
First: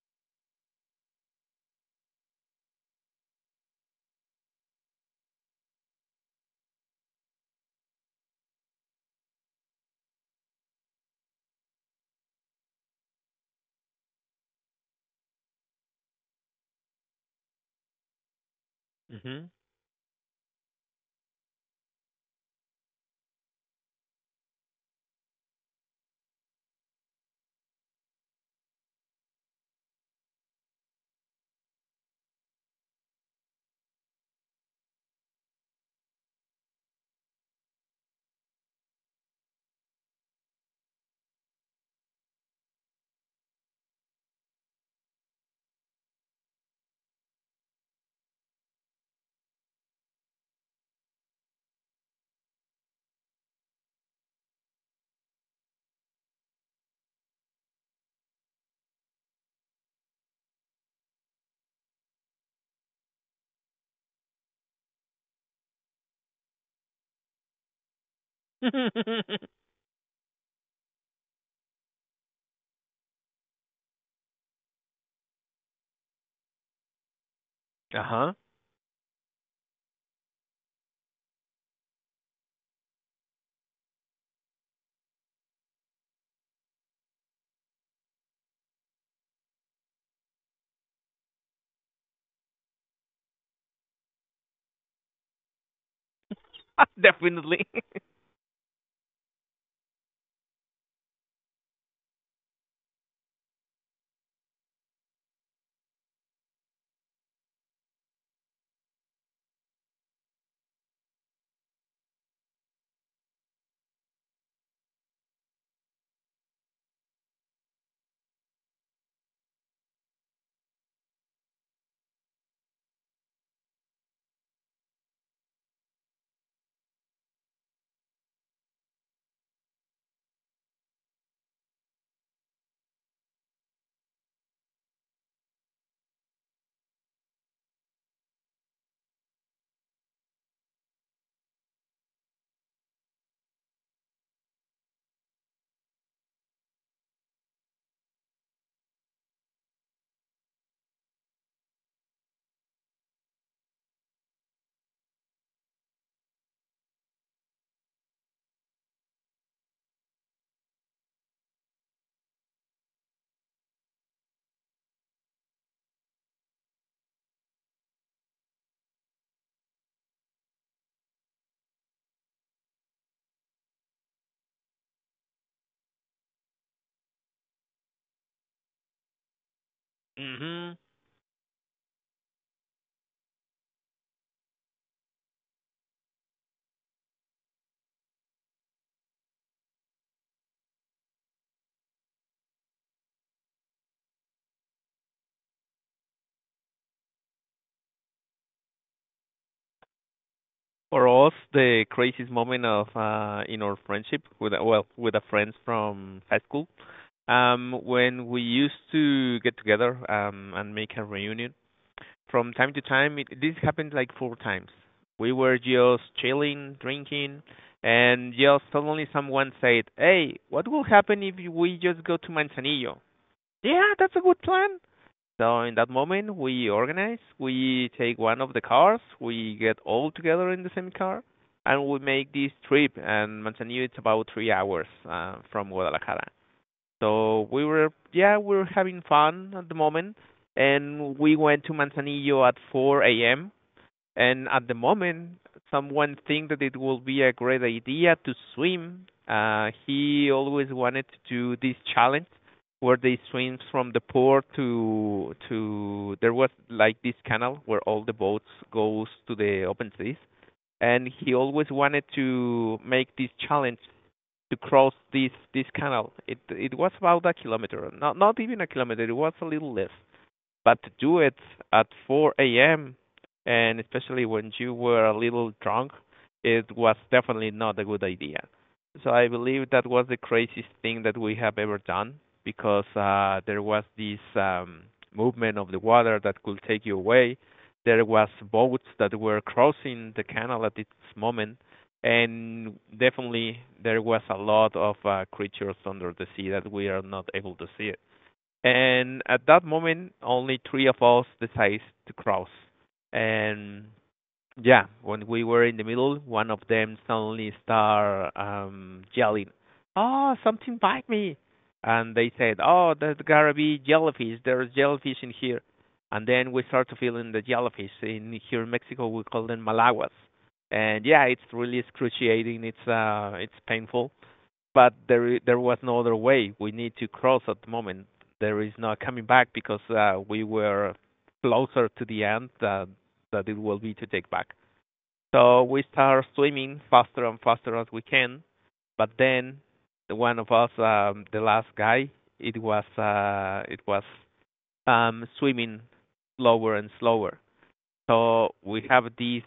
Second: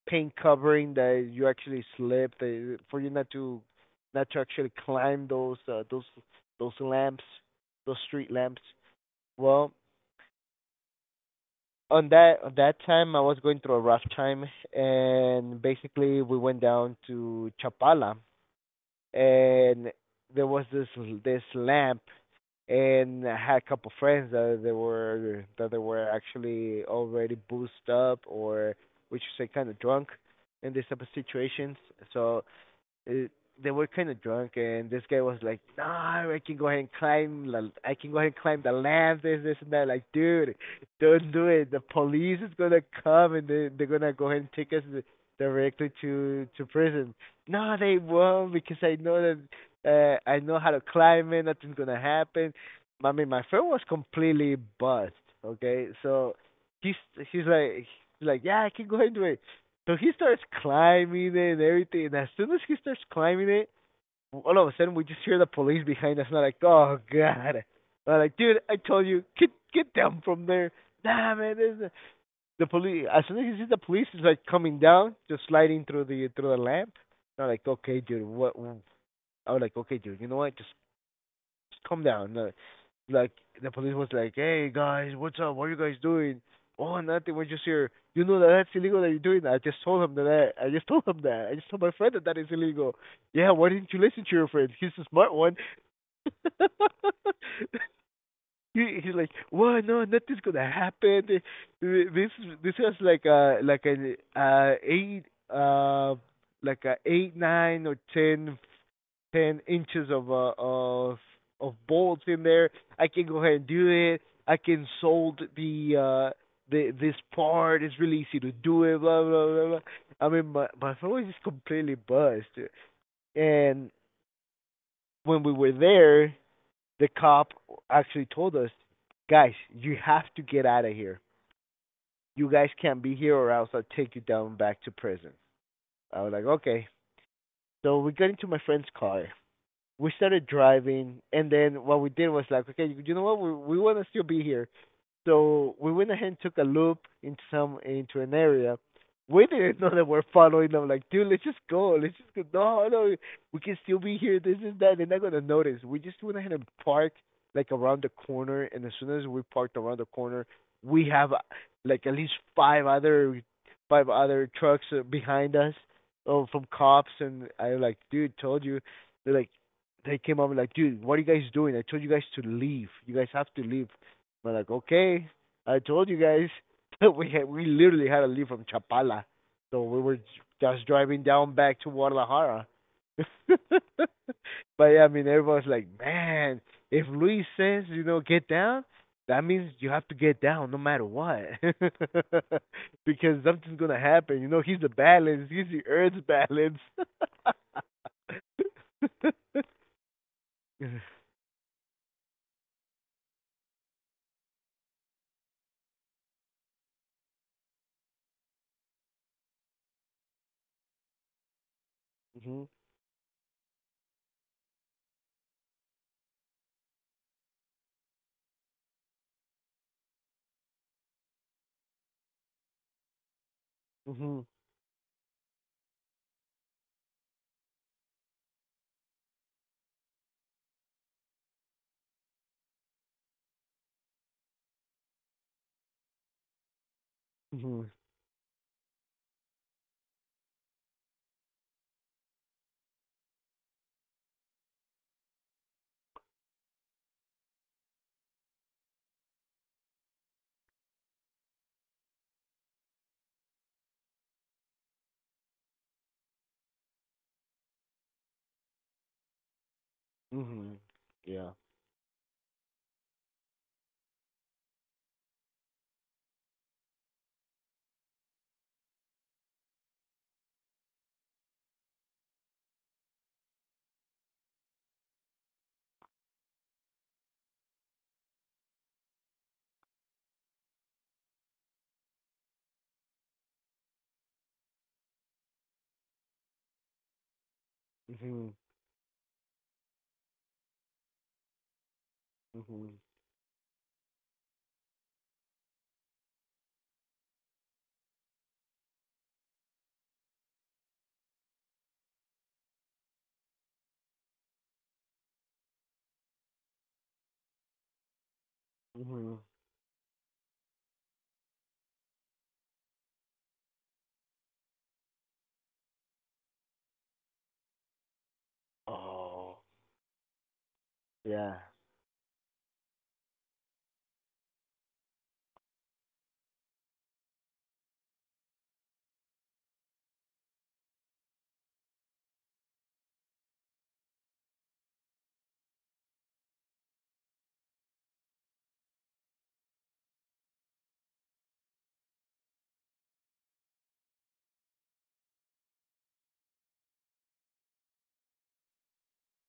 B: paint covering, that you actually slip, for you not to actually climb those those lamps, those street lamps. Well, on that time I was going through a rough time, and basically we went down to Chapala,
A: Mhm.
B: and there was this lamp, and I had a couple friends that they were actually already boozed up, or we should say kind of drunk, in these type of situations. So it, they were kind of drunk, and this guy was like, "No, I can go ahead and climb. I can go ahead and climb the lamp. This, and that." Like, dude, don't do it. The police is gonna come, and they're gonna go ahead and take us directly to prison. No, they won't, because I know that I know how to climb it. Nothing's gonna happen. I mean, my friend was completely buzzed. Okay, so he's he's like he's like, yeah, I can go ahead and do it. So he starts climbing it and everything. And as soon as he starts climbing it, all of a sudden we just hear the police behind us. And I'm like, oh god. I'm like, dude, I told you, get get down from there. Damn it! Is the police? As soon as he sees the police, is like coming down, just sliding through the lamp. And I'm like, okay,
A: Uh
B: dude,
A: huh.
B: what? I was like, okay, dude, you know what? Just calm down. Like, the police was like, "Hey guys, what's up? What are you guys doing?" Oh, nothing. We're just here. You know that that's illegal that you're doing that. I just told him that. I just told him that. I just told my friend that that is illegal. Yeah, why didn't you listen to your friend? He's a smart one.
A: Definitely.
B: He's like, well, no, nothing's gonna happen. This this was like a like an eight uh like a eight nine or ten ten inches of bolts in there. I can go ahead and do it. I can sold the this part. It's really easy to do it. Blah blah blah. Blah. I mean, my phone was just completely buzzed. And when we were there, the cop actually told us, guys, you have to get out of here. You guys can't be here, or else I'll take you down back to prison. I was like, okay. So we got into my friend's car, we started driving, and then what we did was like, okay, you know what? We want to still be here, so we went ahead and took a loop into an area. We didn't know that we're following them. Like, dude, let's just go. Let's just go. No, no, we can still be here. This is that. They're not gonna notice. We just went ahead and parked like around the corner, and as soon as we parked around the corner, we have like at least five other trucks behind us, oh, from cops. And I like, dude, told you. They're like, they came up and like, dude, what are you guys doing? I told you guys to leave. You guys have to leave. We're like, okay, I told you guys we literally had to leave from Chapala, so we were
A: Mhm.
B: just driving down back to Guadalajara. but yeah, I mean, everyone's like, man, if Luis says get down, that means you have to get down no matter what, because something's gonna happen. You know, he's the Earth's balance.
A: For us, the craziest moment of in our friendship with with a friends from high school, when we used to get together and make a reunion from
B: Mhm.
A: time to time this happened like four times. We were just chilling, drinking, and just suddenly someone said, "Hey, what will happen if we just go to Manzanillo?" Yeah, that's a good
B: Mhm.
A: plan. So in that moment, we organize, we take one of the cars, we get all together in the same car, and we make this trip. And Manzanillo, it's about 3 hours from Guadalajara. So we
B: Mhm.
A: were, yeah, we were having fun at the moment, and we went to Manzanillo at 4 a.m. And at the moment, someone think that it will be a great idea to swim. He always wanted to do this challenge where they swim from the port to there was like this canal where all the boats goes to the open seas,
B: Mhm.
A: and he
B: Yeah.
A: always wanted to make this challenge to cross this canal. It was about a kilometer, not even a kilometer. It was a little less. But to do it at 4 a.m., and especially when you were a little drunk, it was definitely not a good idea. So I believe that was the craziest thing that we have ever done because there was this movement of the water that could take you away. There was
B: Mhm.
A: boats that were crossing the canal at this moment, and
B: Mhm.
A: definitely there was a lot of creatures under the sea that we are not able to see. And at that moment, only three of us decided to cross. And yeah, when we were in the middle, one of them suddenly started
B: Mhm.
A: yelling, "Oh, something bite me!" And they said, "Oh, there's gotta be jellyfish. There's jellyfish in here." And then we started feeling the jellyfish. In here in Mexico, we call
B: Oh.
A: them malaguas. And yeah, it's
B: Yeah.
A: really excruciating. It's painful, but there was no other way. We need to cross at the moment. There is no coming back because we were closer to the end that it will be to take back. So we start swimming faster and faster as we can, but then the one of us, the last guy, it was swimming slower and slower. So we have this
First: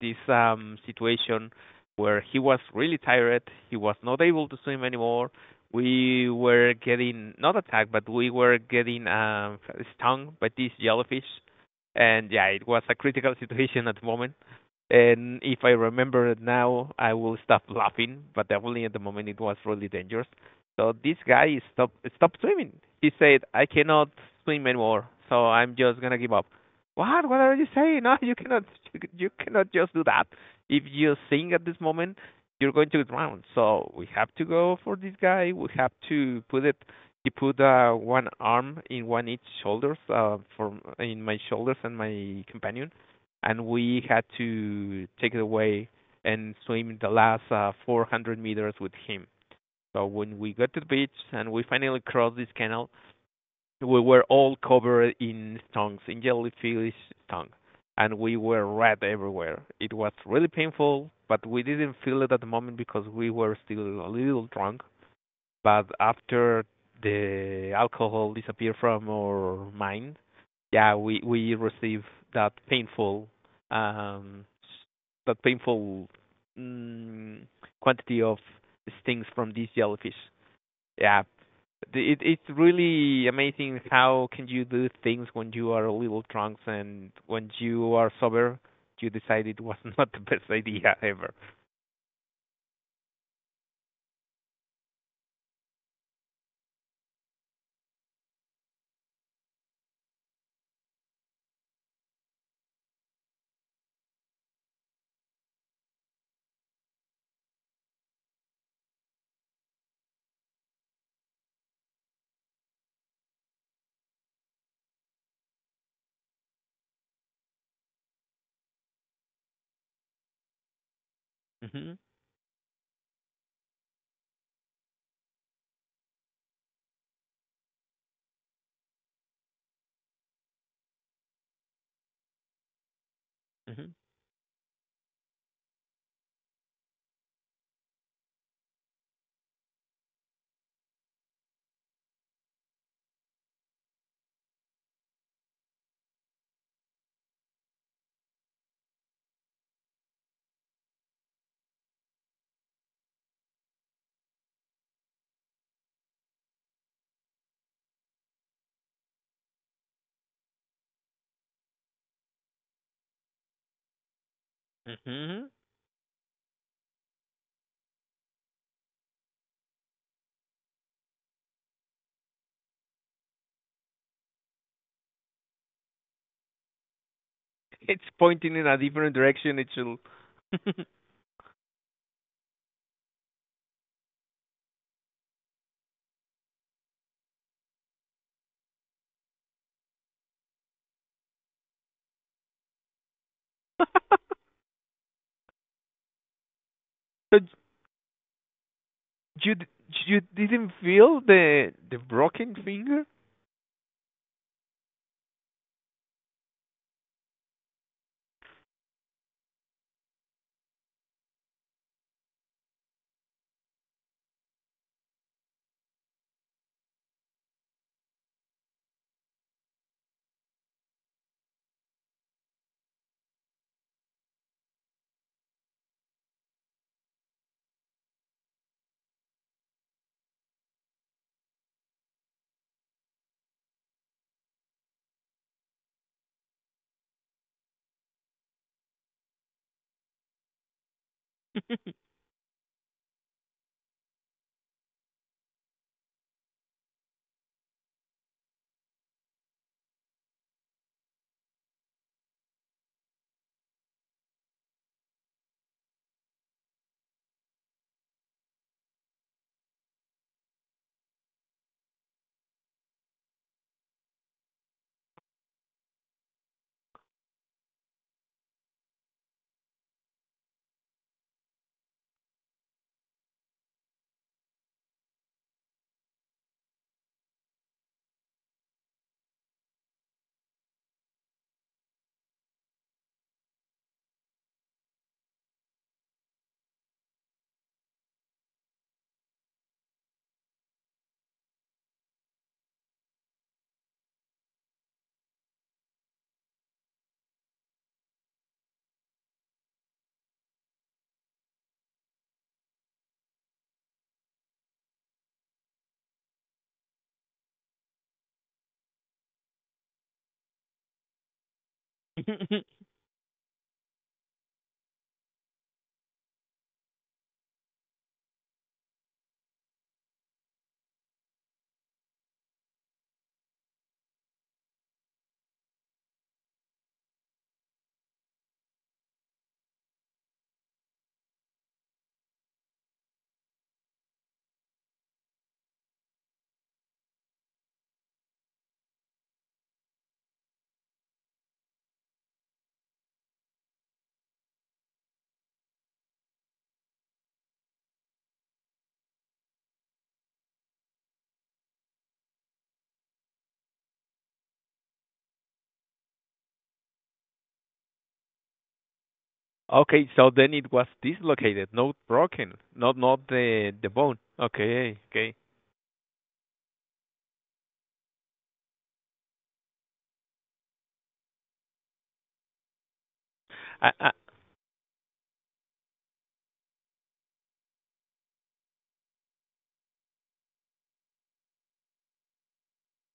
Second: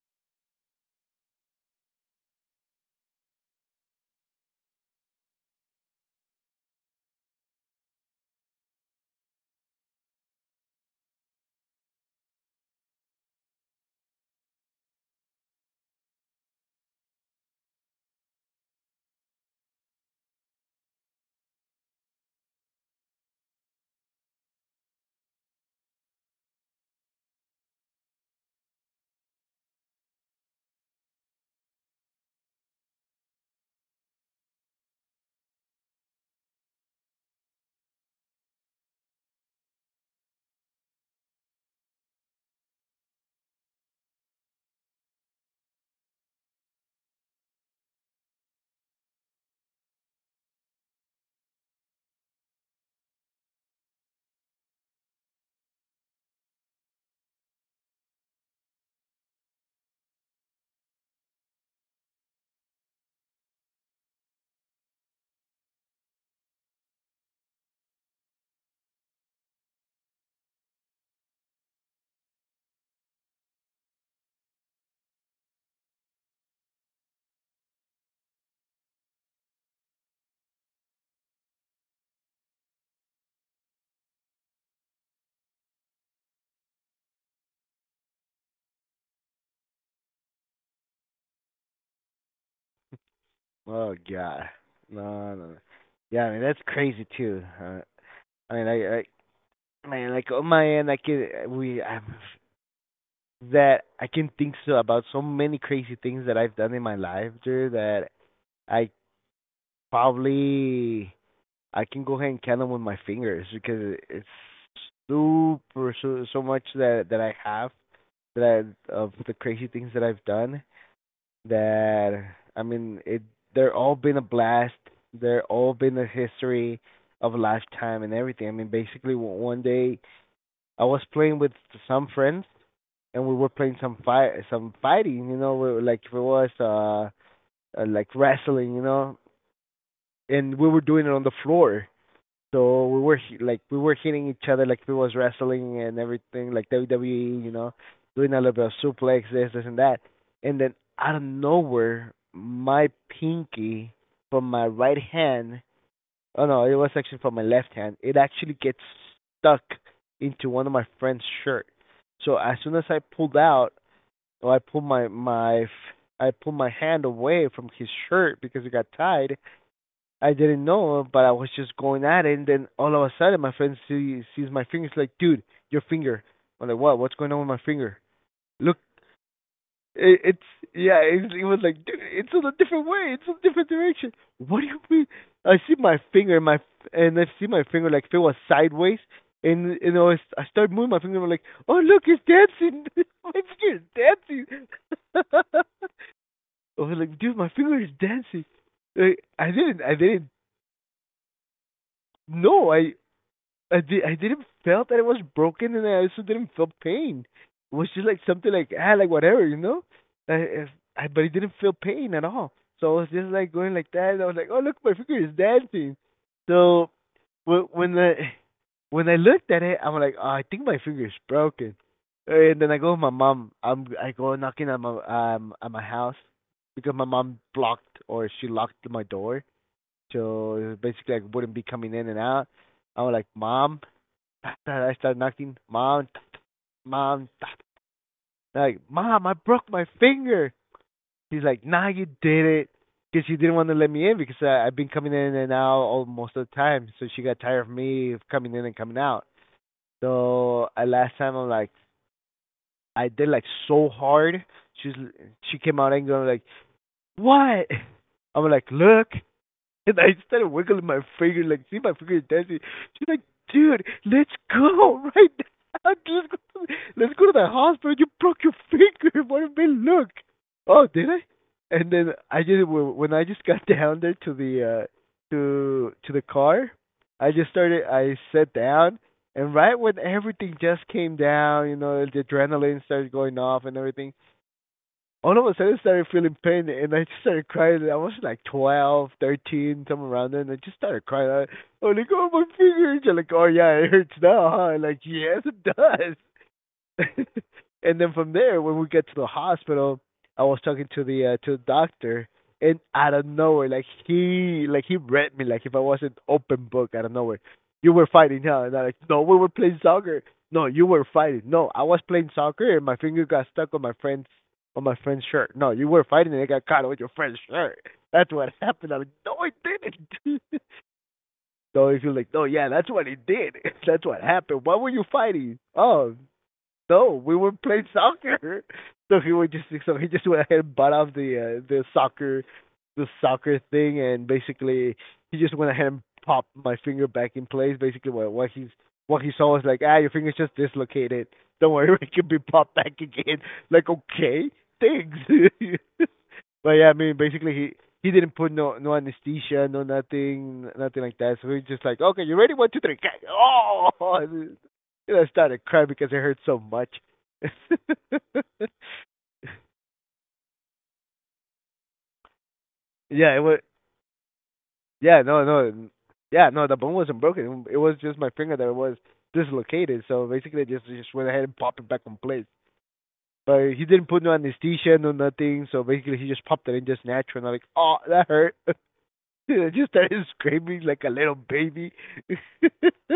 A: this um, situation where he was really tired. He was not able to swim anymore. We were getting not attacked, but we were getting stung by these jellyfish. And yeah, it was a critical situation at the moment. And if I remember it now, I will stop laughing, but definitely at the moment it was really dangerous. So this guy stopped swimming. He said, "I cannot swim anymore, so I'm just gonna give up." What? What are you saying? No, you cannot. You cannot just do that. If you sink at this moment, you're going to drown. So we have to go for this guy. We have to put it. He put one arm in one each shoulders, for in my shoulders and my companion, and we had to take it away and swim the last 400 meters with him. So when we got to the beach and we finally crossed this canal, we were all covered in tongues, in jellyfish tongue, and we were red everywhere. It was really painful, but we didn't feel it at the moment because we were still a little drunk. But after the alcohol disappeared from our mind, yeah, we receive that painful um that painful mm, quantity of stings from these jellyfish. Yeah, it it's really amazing how can you do things when you are a little drunk, and when you are sober, you decide it was not the best idea ever.
B: Oh god. No, no, no. Yeah, I mean that's crazy too. I mean, I, I, man, like on my end, I can we I that I can think about so many crazy things that I've done in my life, dude. That I probably I can go ahead and count them with my fingers because it's super so much that I have of the crazy things that I've done
A: Mhm.
B: that I mean it they're all been a blast. They're all been a history of a lifetime and everything. I mean basically one day I was playing with some friends and we were playing
A: Mhm.
B: some fighting, you know, we were like if it was like wrestling, you know, and we were doing it on the floor. So we were like we were hitting each other like we was wrestling and everything like WWE, you know, doing a little bit of suplex, this, and that. And then out of nowhere, my pinky from my right hand, oh no, it was actually from my left hand, it actually gets stuck into one of my friend's shirt. So as soon as I pulled out, or I pulled
A: Mhm.
B: I pulled my hand away from his shirt because it got tied, I didn't know, but I was just going at it, and then all of a sudden, my sees my fingers like, dude, your finger. I'm like, what? What's going on with my finger?
A: It's pointing in
B: Look,
A: a different direction. It should.
B: it, it's yeah. It was like, dude, it's in a different way. It's a different direction. What do you mean? I see my finger, my and I see my finger like if it was sideways, and you know, I start moving my finger. I'm like, oh look, it's dancing. my finger's dancing. I was like, dude,
A: So
B: my finger is dancing. Like,
A: you
B: I
A: you
B: didn't
A: didn't feel the broken
B: know.
A: finger?
B: I did. I didn't felt that it was broken, and I also didn't feel pain. It was just like something like ah, like whatever, you know. I, I, but I didn't feel pain at all. So I was just like going like that. And I was like, oh look, my finger is dancing. So wh- when I when I looked at it, I'm like, oh, I think my finger is broken. And then I go with my mom. I go knocking at my house because my mom blocked or she locked my door. So basically, I wouldn't be coming in and out. I was like, Mom, I started knocking, mom, mom, like, mom, I broke my finger. She's like, nah, you did it. Because she didn't want to let me in because I've been coming in and out all, most of the time. So she got tired of me coming in and coming out. So last time I'm like, I did like so hard. She's she came out and going like, what? I'm like, look, and I started wiggling my finger, like, see my finger is dancing. She's like, dude, let's go right now. Let's go, let's go to the hospital. You broke your finger. What a big look. Oh, did I? And then I just when I just got down there to the to the car, I just started. I sat down, and right when everything just came down, you know, the adrenaline started going off and everything all of a sudden I started feeling pain and I just started crying. I was like 12, 13, somewhere around there, and I just started crying. I, was like, oh, my fingers. You're like, oh, yeah, it hurts now, huh? I'm like, yes, it does. and then from there, when we get to the hospital, I was talking to the doctor, and out of nowhere, like he read me like if I was an open book out of nowhere. You were fighting, huh? And I'm like, no, we were playing soccer. No, you were fighting. No, I was playing soccer, and my finger got stuck on my friend's shirt. No, you were fighting, and it got caught on your friend's shirt. That's what happened. I'm like, no, it didn't. so if you're like, no, yeah, that's what it did. that's what happened. Why were you fighting? Oh, no, we were playing soccer. So he would just so he just went ahead and bought off the soccer thing and basically he just went ahead and popped my finger back in place. Basically what he saw was like, ah, your finger's just dislocated. Don't worry, it can be popped back again. Like, okay, thanks. But yeah, I mean, basically he didn't put no anesthesia, no nothing, nothing like that. So we just like, okay, you ready? One, two, three. Go. Oh, and then I started crying because it hurt so much. yeah,
A: Okay, so then it was dislocated, not broken, not not
B: it was.
A: the the bone. Okay,
B: Yeah,
A: okay.
B: yeah, no. The bone wasn't broken. It was just my finger that was dislocated. So basically, I just went ahead and popped it back in place. But he didn't
A: I
B: put no anesthesia, no nothing. So basically, he just popped it in just natural. And I'm like, oh, that hurt. I just started screaming like a little baby.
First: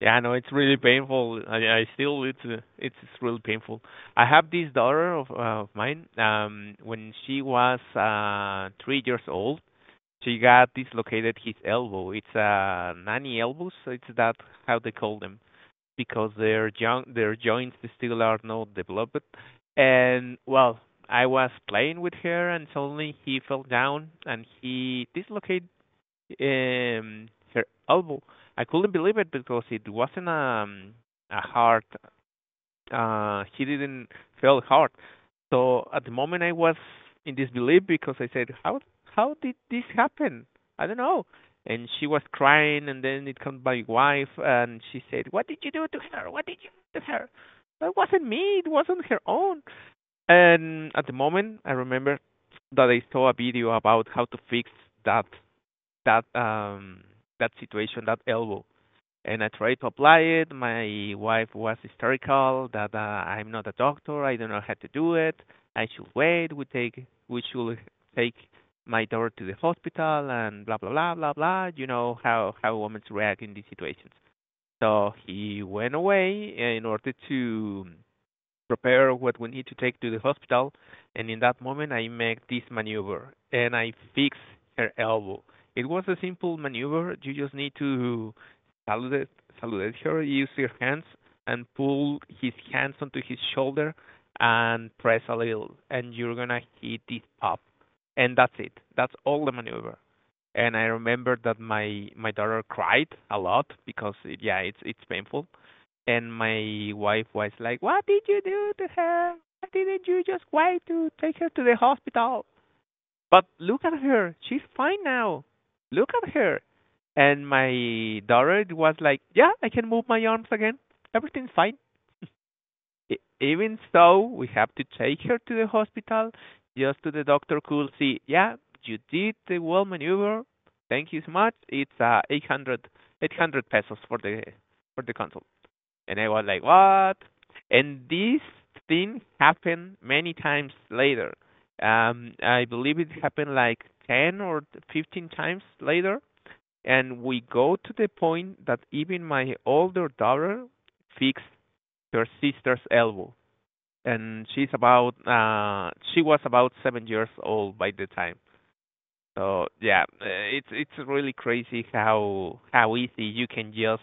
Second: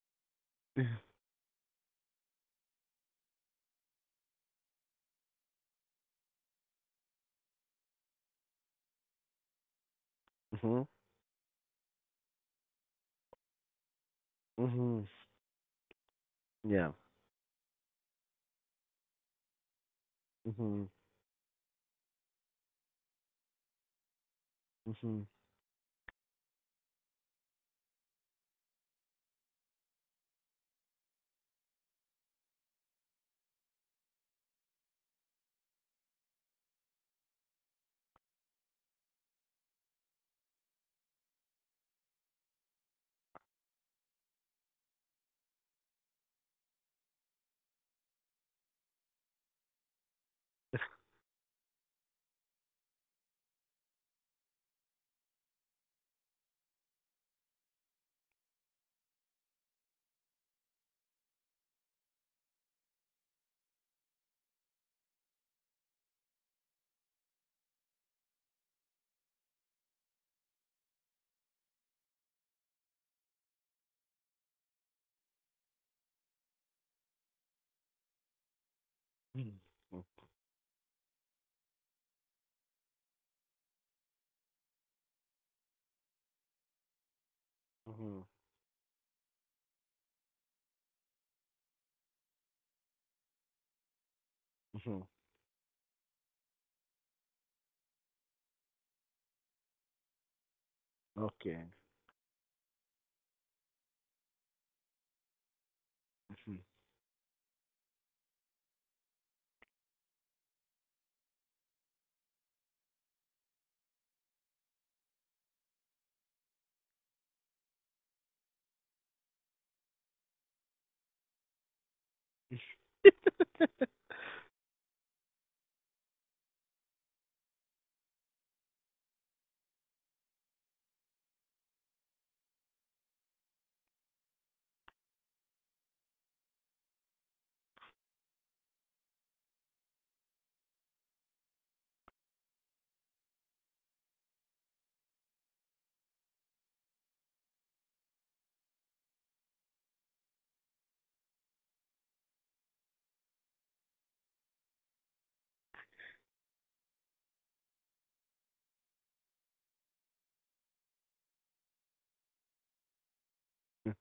A: yeah, no, it's really painful. I still it's really painful. I have this daughter of mine. When she was 3 years old, she got
B: Mhm.
A: dislocated his elbow. It's nanny elbows. So it's that how they
B: Mhm.
A: call them because their joints still are not developed. And well,
B: Mhm.
A: I was playing with her and suddenly he fell down and he dislocated her elbow. I couldn't believe it because it wasn't a hard he didn't fail hard. So at the moment, I was in disbelief because I said, how did this happen? I don't know." And she was crying, and then it comes my wife, and she said, "What did you do to her? What did you do to her?" That wasn't me. It wasn't her own. And at the moment, I remember that I saw a video about how to fix that that um that situation, that elbow, and I tried to apply it. My wife was hysterical that I'm not a doctor. I don't know how to do it. I should wait. We take we should take my daughter to the hospital and blah blah blah blah blah. You know how women react in these situations. So he went away in order to prepare what we need to take to the hospital. And in that moment, I make this maneuver and I fix her elbow. It was a simple maneuver. You just need to salute, salute her, use your hands, and pull his hands onto his shoulder and press a little. And you're going to hit it up. And that's it. That's all the maneuver. And I remember that my daughter cried a lot because it, yeah, it's painful, and my wife was like, "What did you do to her? Why didn't you just wait to take her to the hospital?" But look at her; she's fine now. Look at her. And my daughter was like, "Yeah, I can move my arms again. Everything's fine." E- Even so, we have to take her to the hospital just to the doctor could see. Yeah, you did the well maneuver. Thank you so much. It's 800, 800 pesos for the consult. And I was like, what? And this thing happened many times later. I believe it happened like 10 or 15 times later. And we go to the point that even my older daughter fixed her sister's elbow. And she's about, she was about 7 years old by the time. So yeah, it's really crazy how easy you can just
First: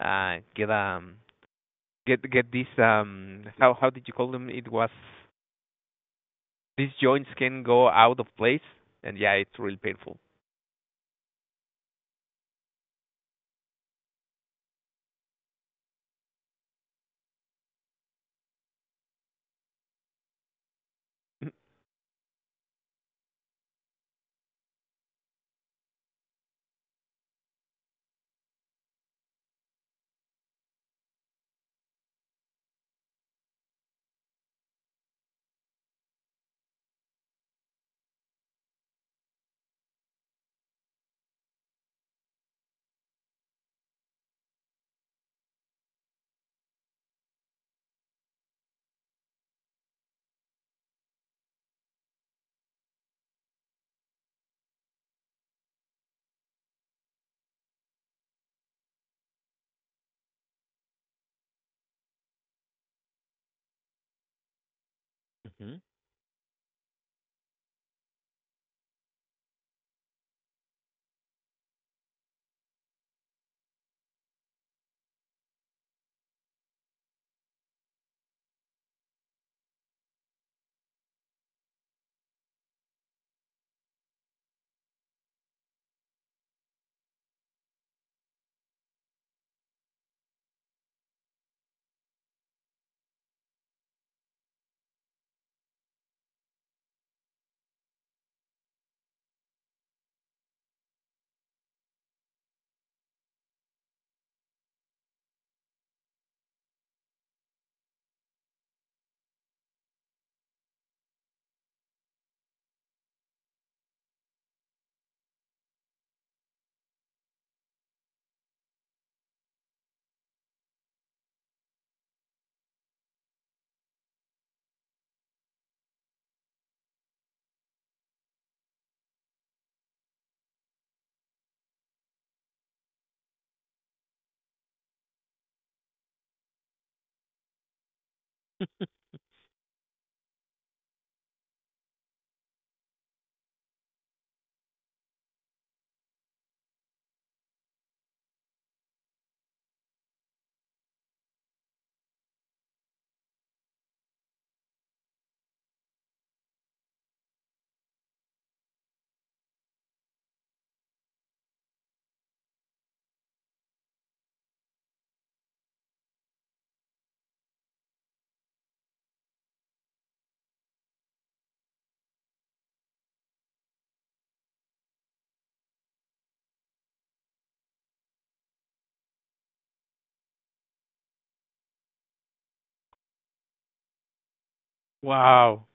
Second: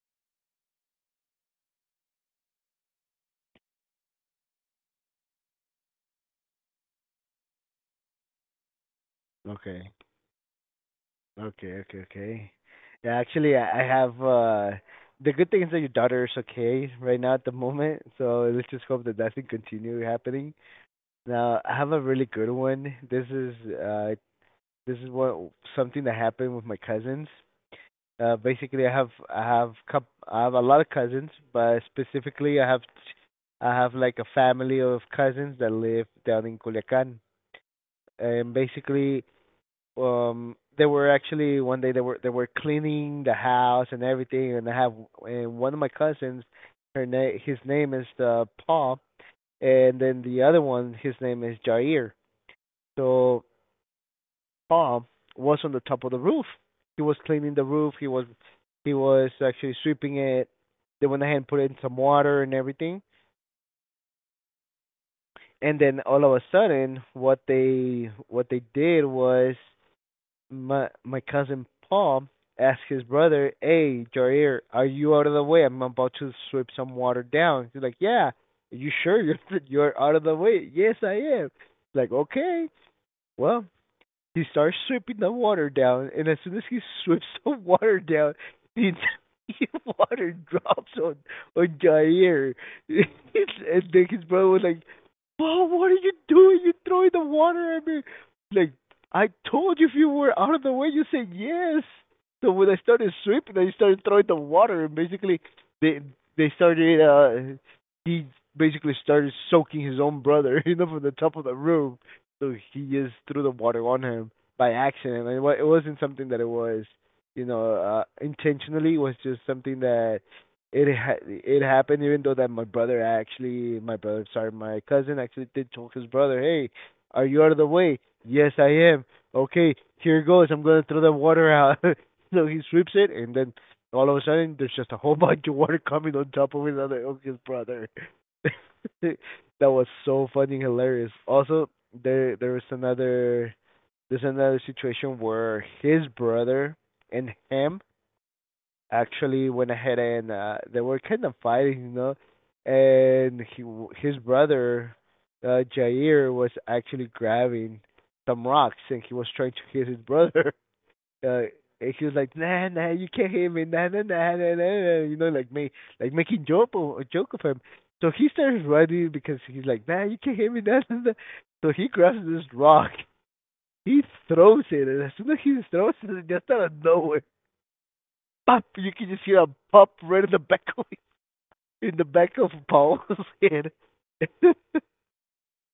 A: uh, get um get these how did you call them? It was these joints can go out of place, and yeah, it's really
B: Okay.
A: painful.
B: Okay. Yeah, actually, I have. The good thing is that your daughter is okay right now at the moment. So let's just hope that that can continue happening. Now, I have a really good one. This is what something that happened with my cousins. Basically, I have a lot of cousins, but specifically I have like a family of cousins that live down in Culiacan, and basically, they were actually one day they were cleaning the house and everything, and I have and one of my cousins, his name is Paul, and then the other one, his name is Jair. So Paul was on the top of the roof. He was cleaning the roof. He was actually sweeping it. They went ahead and put in some water and everything.
A: Hmm.
B: And then all of a sudden what they did was, my cousin Paul asked his brother, "Hey, Jair, are you out of the way? I'm about to sweep some water down." He's like, "Yeah, are you sure you're you're out of the way?" "Yes, I am." Like, "Okay, well, he starts sweeping the water down, and as soon as he sweeps the water down, the entire water drops on Jair." And then his brother was like, "Bro, what are you doing? You're throwing the water at me!" Like, I told you if you were out of the way, you said yes. So when I started sweeping, I started throwing the water, and basically they they started. He basically started soaking his own brother, from the top of the room, so he just threw the water on him by accident, and it wasn't something that it was, intentionally. It was just something that it happened. Even though that my brother actually, my brother, sorry, my cousin actually did choke his brother. Hey, are you out of the way? Yes, I am. Okay, here goes. I'm gonna throw the water out. So he sweeps it, and then all of a sudden, there's just a whole bunch of water coming on top of his other of his brother. It that was so funny and hilarious. Also, there there was another there's another situation where his brother and him actually went ahead and they were kind of fighting, and he his brother Jair was actually grabbing some rocks and he was trying to hit his brother. uh and she was like, nah, nah, you can't hear me, nah, nah, nah, nah, nah, nah, like me, like making joke or joke of him. So he starts running because he's like, nah, you can't hear me, nah, nah, nah. So he grabs this rock, he throws it, and as soon as he throws it, just out of nowhere, pop, you can just hear a pop right in the back of Paul's head.
A: Wow.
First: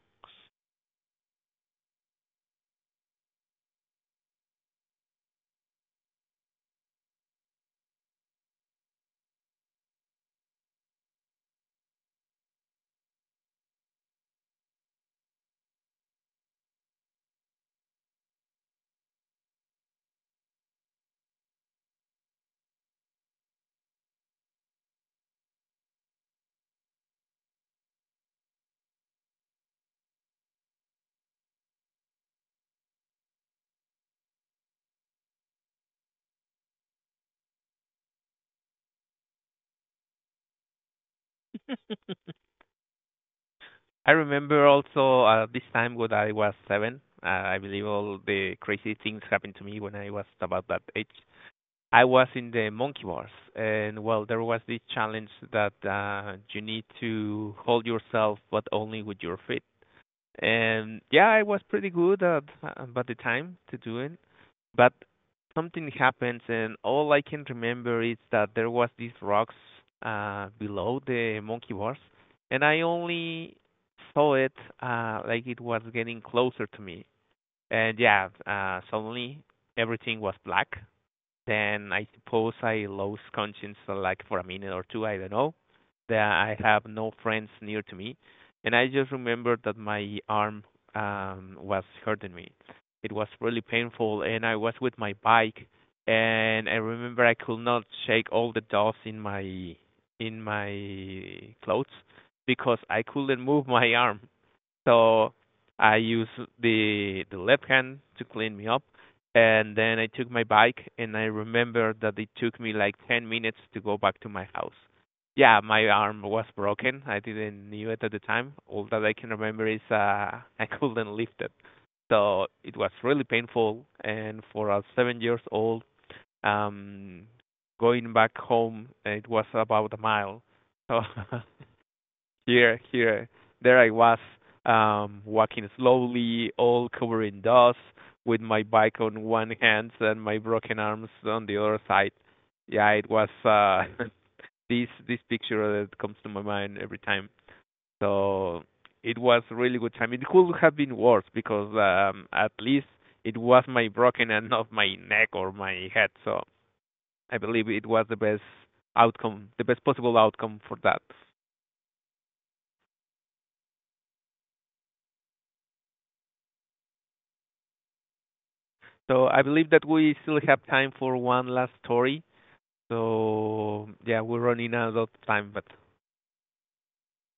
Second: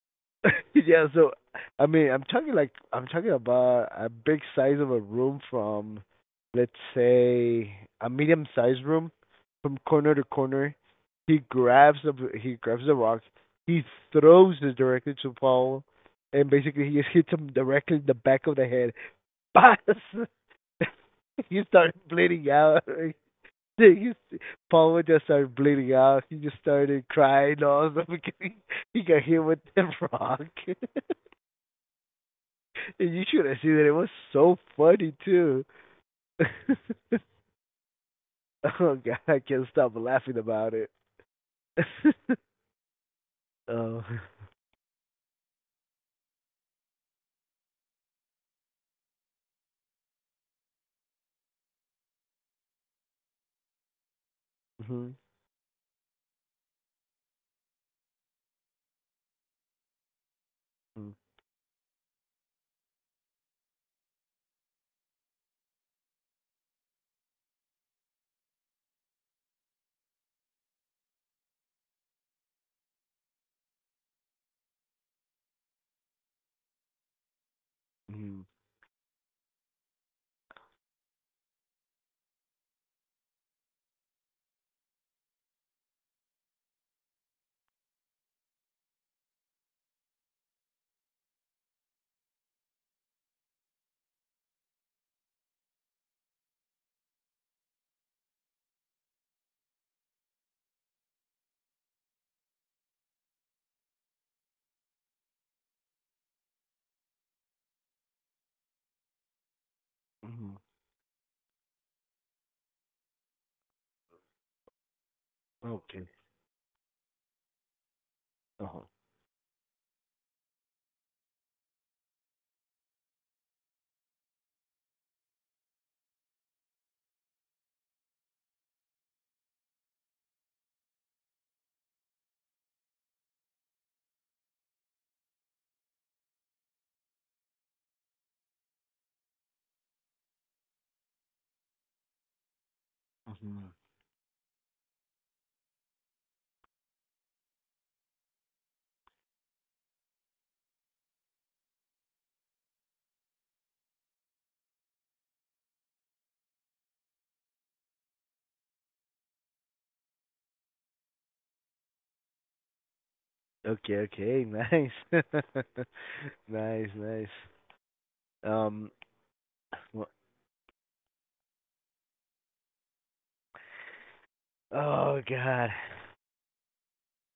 B: Yeah, so I mean, I'm talking about a big size of a room from, let's say, a medium sized room from corner to corner. He grabs the he grabs the rock, he throws it directly to Paul, and basically he just hits him directly in the back of the head. Pass. He started bleeding out. You see, Paul would just started bleeding out. He just started crying all the beginning. He got hit with the rock. And you should have seen it. It was so funny too. Oh god, I can't stop laughing about it. Oh.
A: I remember also this time when I was seven. I believe all the crazy things happened to me when I was about that age. I was in the monkey bars, and well, there was this
B: Mhm,
A: challenge that you need to hold yourself, but only with your feet. And
B: mhm.
A: yeah, I was pretty good at the time to do it, but something happens, and all I can remember is that there was these rocks below the monkey bars, and I only saw it like it was getting closer to me. And yeah, suddenly everything was black, then I suppose I lost conscience for like for a minute or two, I don't know. That I have no friends near to me. And I just remembered that my arm was hurting me. It was really painful, and I was with my bike, and I remember I could not shake all the dust in my clothes because I couldn't move my arm. So I used the left hand to clean me up, and then I took my bike. And I remember that it took me like 10 minutes to go back to my house. Yeah, my
B: Okay.
A: arm was broken. I didn't knew it at the time. All
B: Oh.
A: that I can remember is I couldn't lift it. So it was really painful. And for a 7 years old, um, going back home, it was about a mile. So here, here, there I was, walking slowly, all covered in dust, with my bike on one hand and my broken arms on the other side. Yeah, it was
B: Mm.
A: this picture that comes to my mind every time. So it was really good time. It could have been worse because at least it was my broken and not my neck or my head. So I believe it was the best outcome, the best possible outcome for that.
B: Okay, okay. Nice. Nice, nice. Um
A: So I believe that
B: wha-
A: we still have time for one last story. So yeah, we're running out of
B: oh
A: time, but
B: god.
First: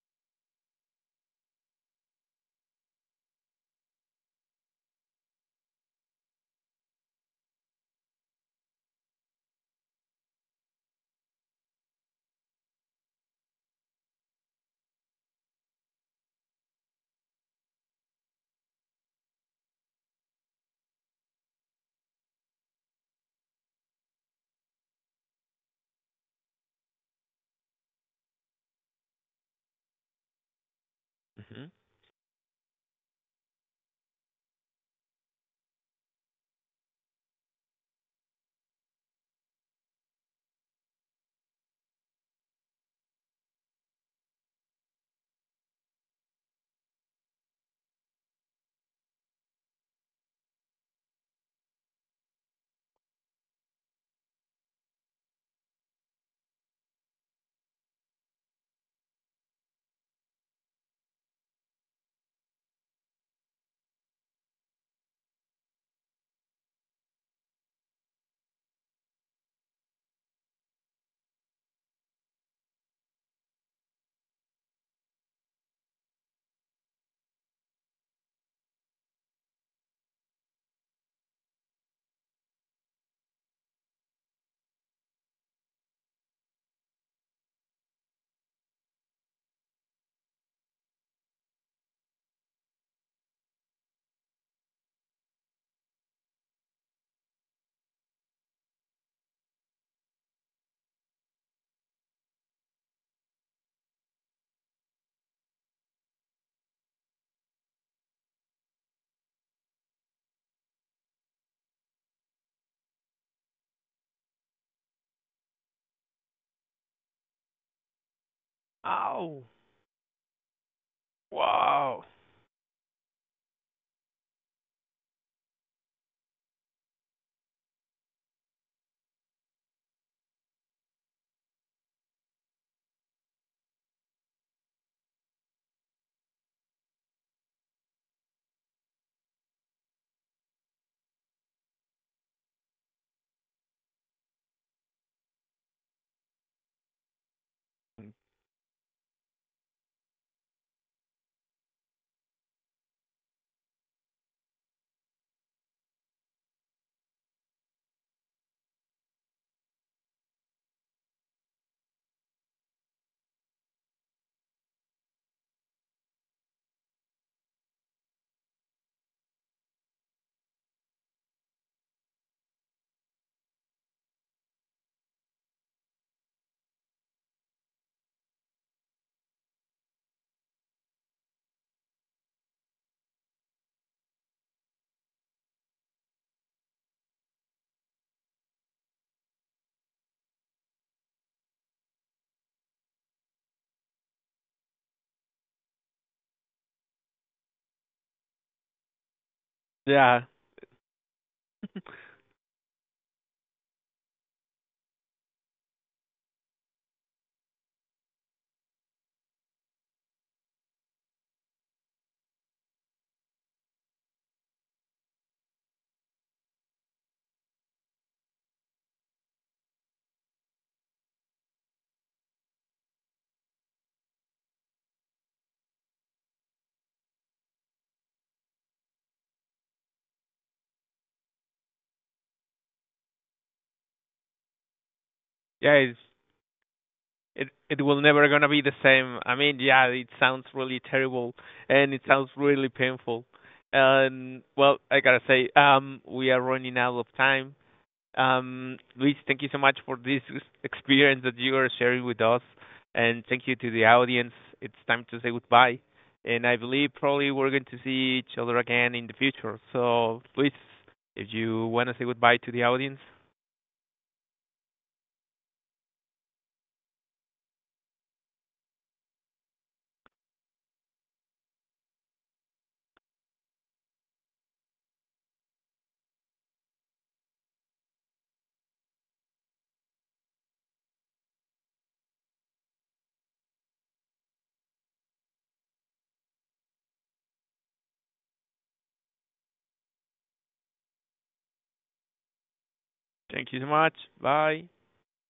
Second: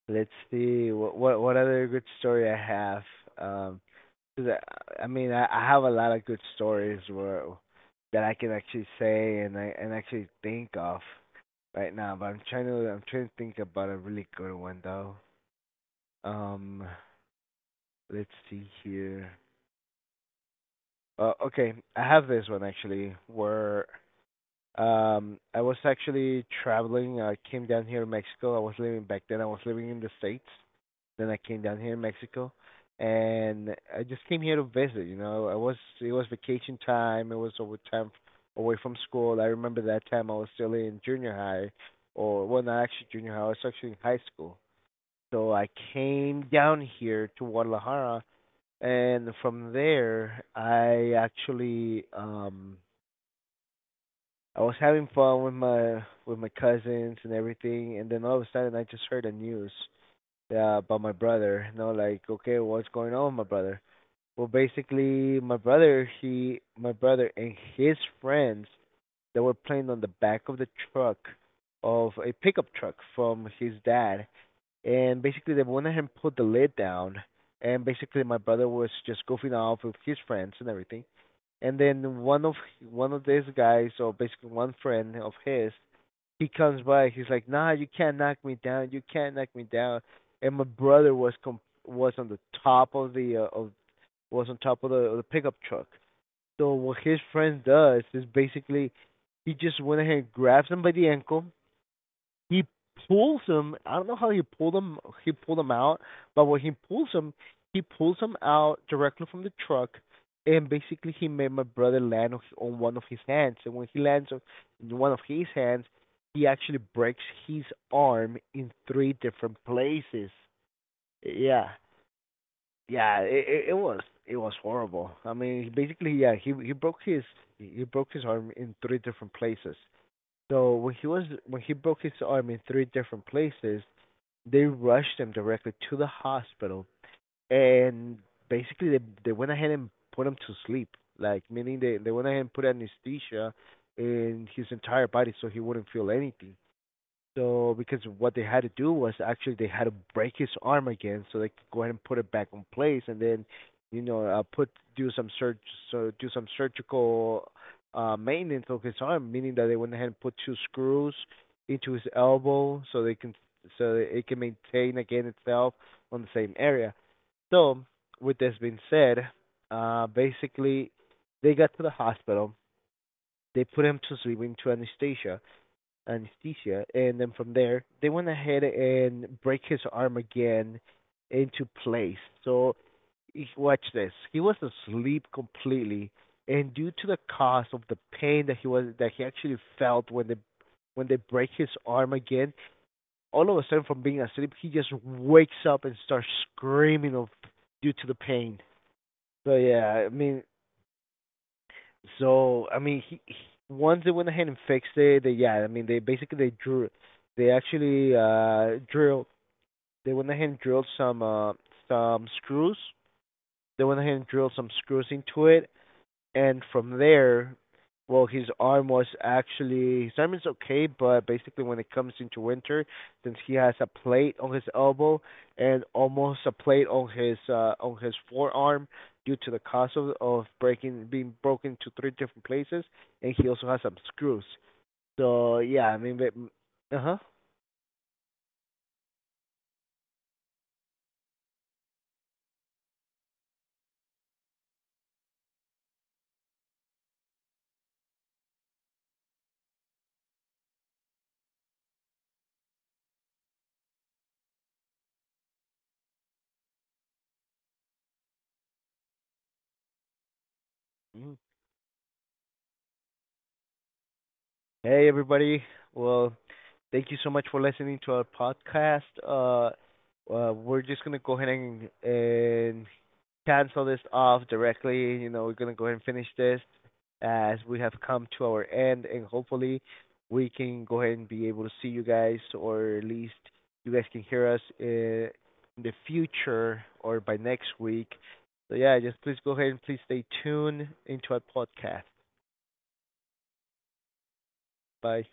B: Let's see what other good story I have. Um Cause I mean, I have a lot of good stories where that I can actually say and I and actually think of right now. But I'm trying to think about a really good one though. Um, let's see here. Okay, I have this one actually where I was actually traveling. I came down here to Mexico. I was living back then. I was living in the states. Then I came
A: hmm
B: down here in Mexico, and I just came here to visit. You know, I was it was vacation time. It was over time away from school. I remember that time I was still in junior high, or well, not actually junior high. I was actually in high school. So I came down here to Guadalajara, and from there I actually I was having fun with my cousins and everything, and then all of a sudden I just heard the news. Yeah, about my brother. No, like, okay, what's going on with my brother? Well, basically, my brother and his friends, they were playing on the back of the truck of a pickup truck from his dad, and basically they went ahead and put the lid down, and basically my brother was just goofing off with his friends and everything, and then one of these guys, or basically one friend of his, he comes by, he's like, nah, you can't knock me down, you can't knock me down. And my brother was com- was on the top of the of was on top of of the pickup truck. So what his friend does is basically he just went ahead and grabbed him by the ankle. He pulls him. I don't know how he pulled him. He pulled him out, but when he pulls him out directly from the truck, and basically he made my brother land on one of his hands. And when he lands on one of his hands, he actually breaks his arm in three
A: oh
B: different places. Yeah,
A: wow,
B: yeah, it was horrible. I mean, basically, yeah, he broke his arm in three different places. So when he broke his arm in three different places, they rushed him directly to the hospital, and basically they went ahead and put him to sleep, like meaning they went ahead and put anesthesia in his entire body so he wouldn't feel anything. So because what they had to do was actually they had to break his arm again, so they could go ahead and put it back in place, and then you know put do some surg so do some surgical maintenance of his arm, meaning that they went ahead and put two screws into his elbow so they can so that it can maintain again itself on the same area. So, with this being said, basically they got to the hospital, they put him to sleep into anesthesia, and then from there they went ahead and break his arm again into place. So watch this. He was asleep completely, and due to the cause of the pain that he was that he actually felt when they break his arm again, all of a sudden from being asleep, he just wakes up and starts screaming of due to the pain. So yeah, I
A: yeah,
B: mean, so I mean, he once they went ahead and fixed it, they yeah, I mean, they basically they drew, they actually drilled, they went ahead and drilled some screws. They went ahead and drilled some screws into it, and from there, well, his arm is okay, but basically when it comes into winter, since he has a plate on his elbow and almost a plate on his forearm due to the cause of breaking being broken to three different places, and he also has some screws. So
A: yeah,
B: yeah, I
A: it's,
B: mean, uh huh.
A: it will never gonna be the same. I mean, yeah, it sounds really terrible, and it sounds really painful. And well, I gotta say, we are running out of time. Luis, thank you so much for this experience that you are sharing with us, and thank you to the audience. It's time to say goodbye, and I believe probably we're going to see each other again in the future. So, Luis, if you want to say goodbye to the audience,
B: Hey everybody, well, thank you so much for listening to our podcast. We're just gonna go ahead and cancel this off directly. You know, we're gonna go ahead and finish this as we have come to our end, and hopefully we can go ahead and be able to see you guys, or at least you guys can hear us in the future or by next week. So yeah, just please go ahead and please stay tuned into our podcast.
A: thank you so much. Bye.
B: Bye.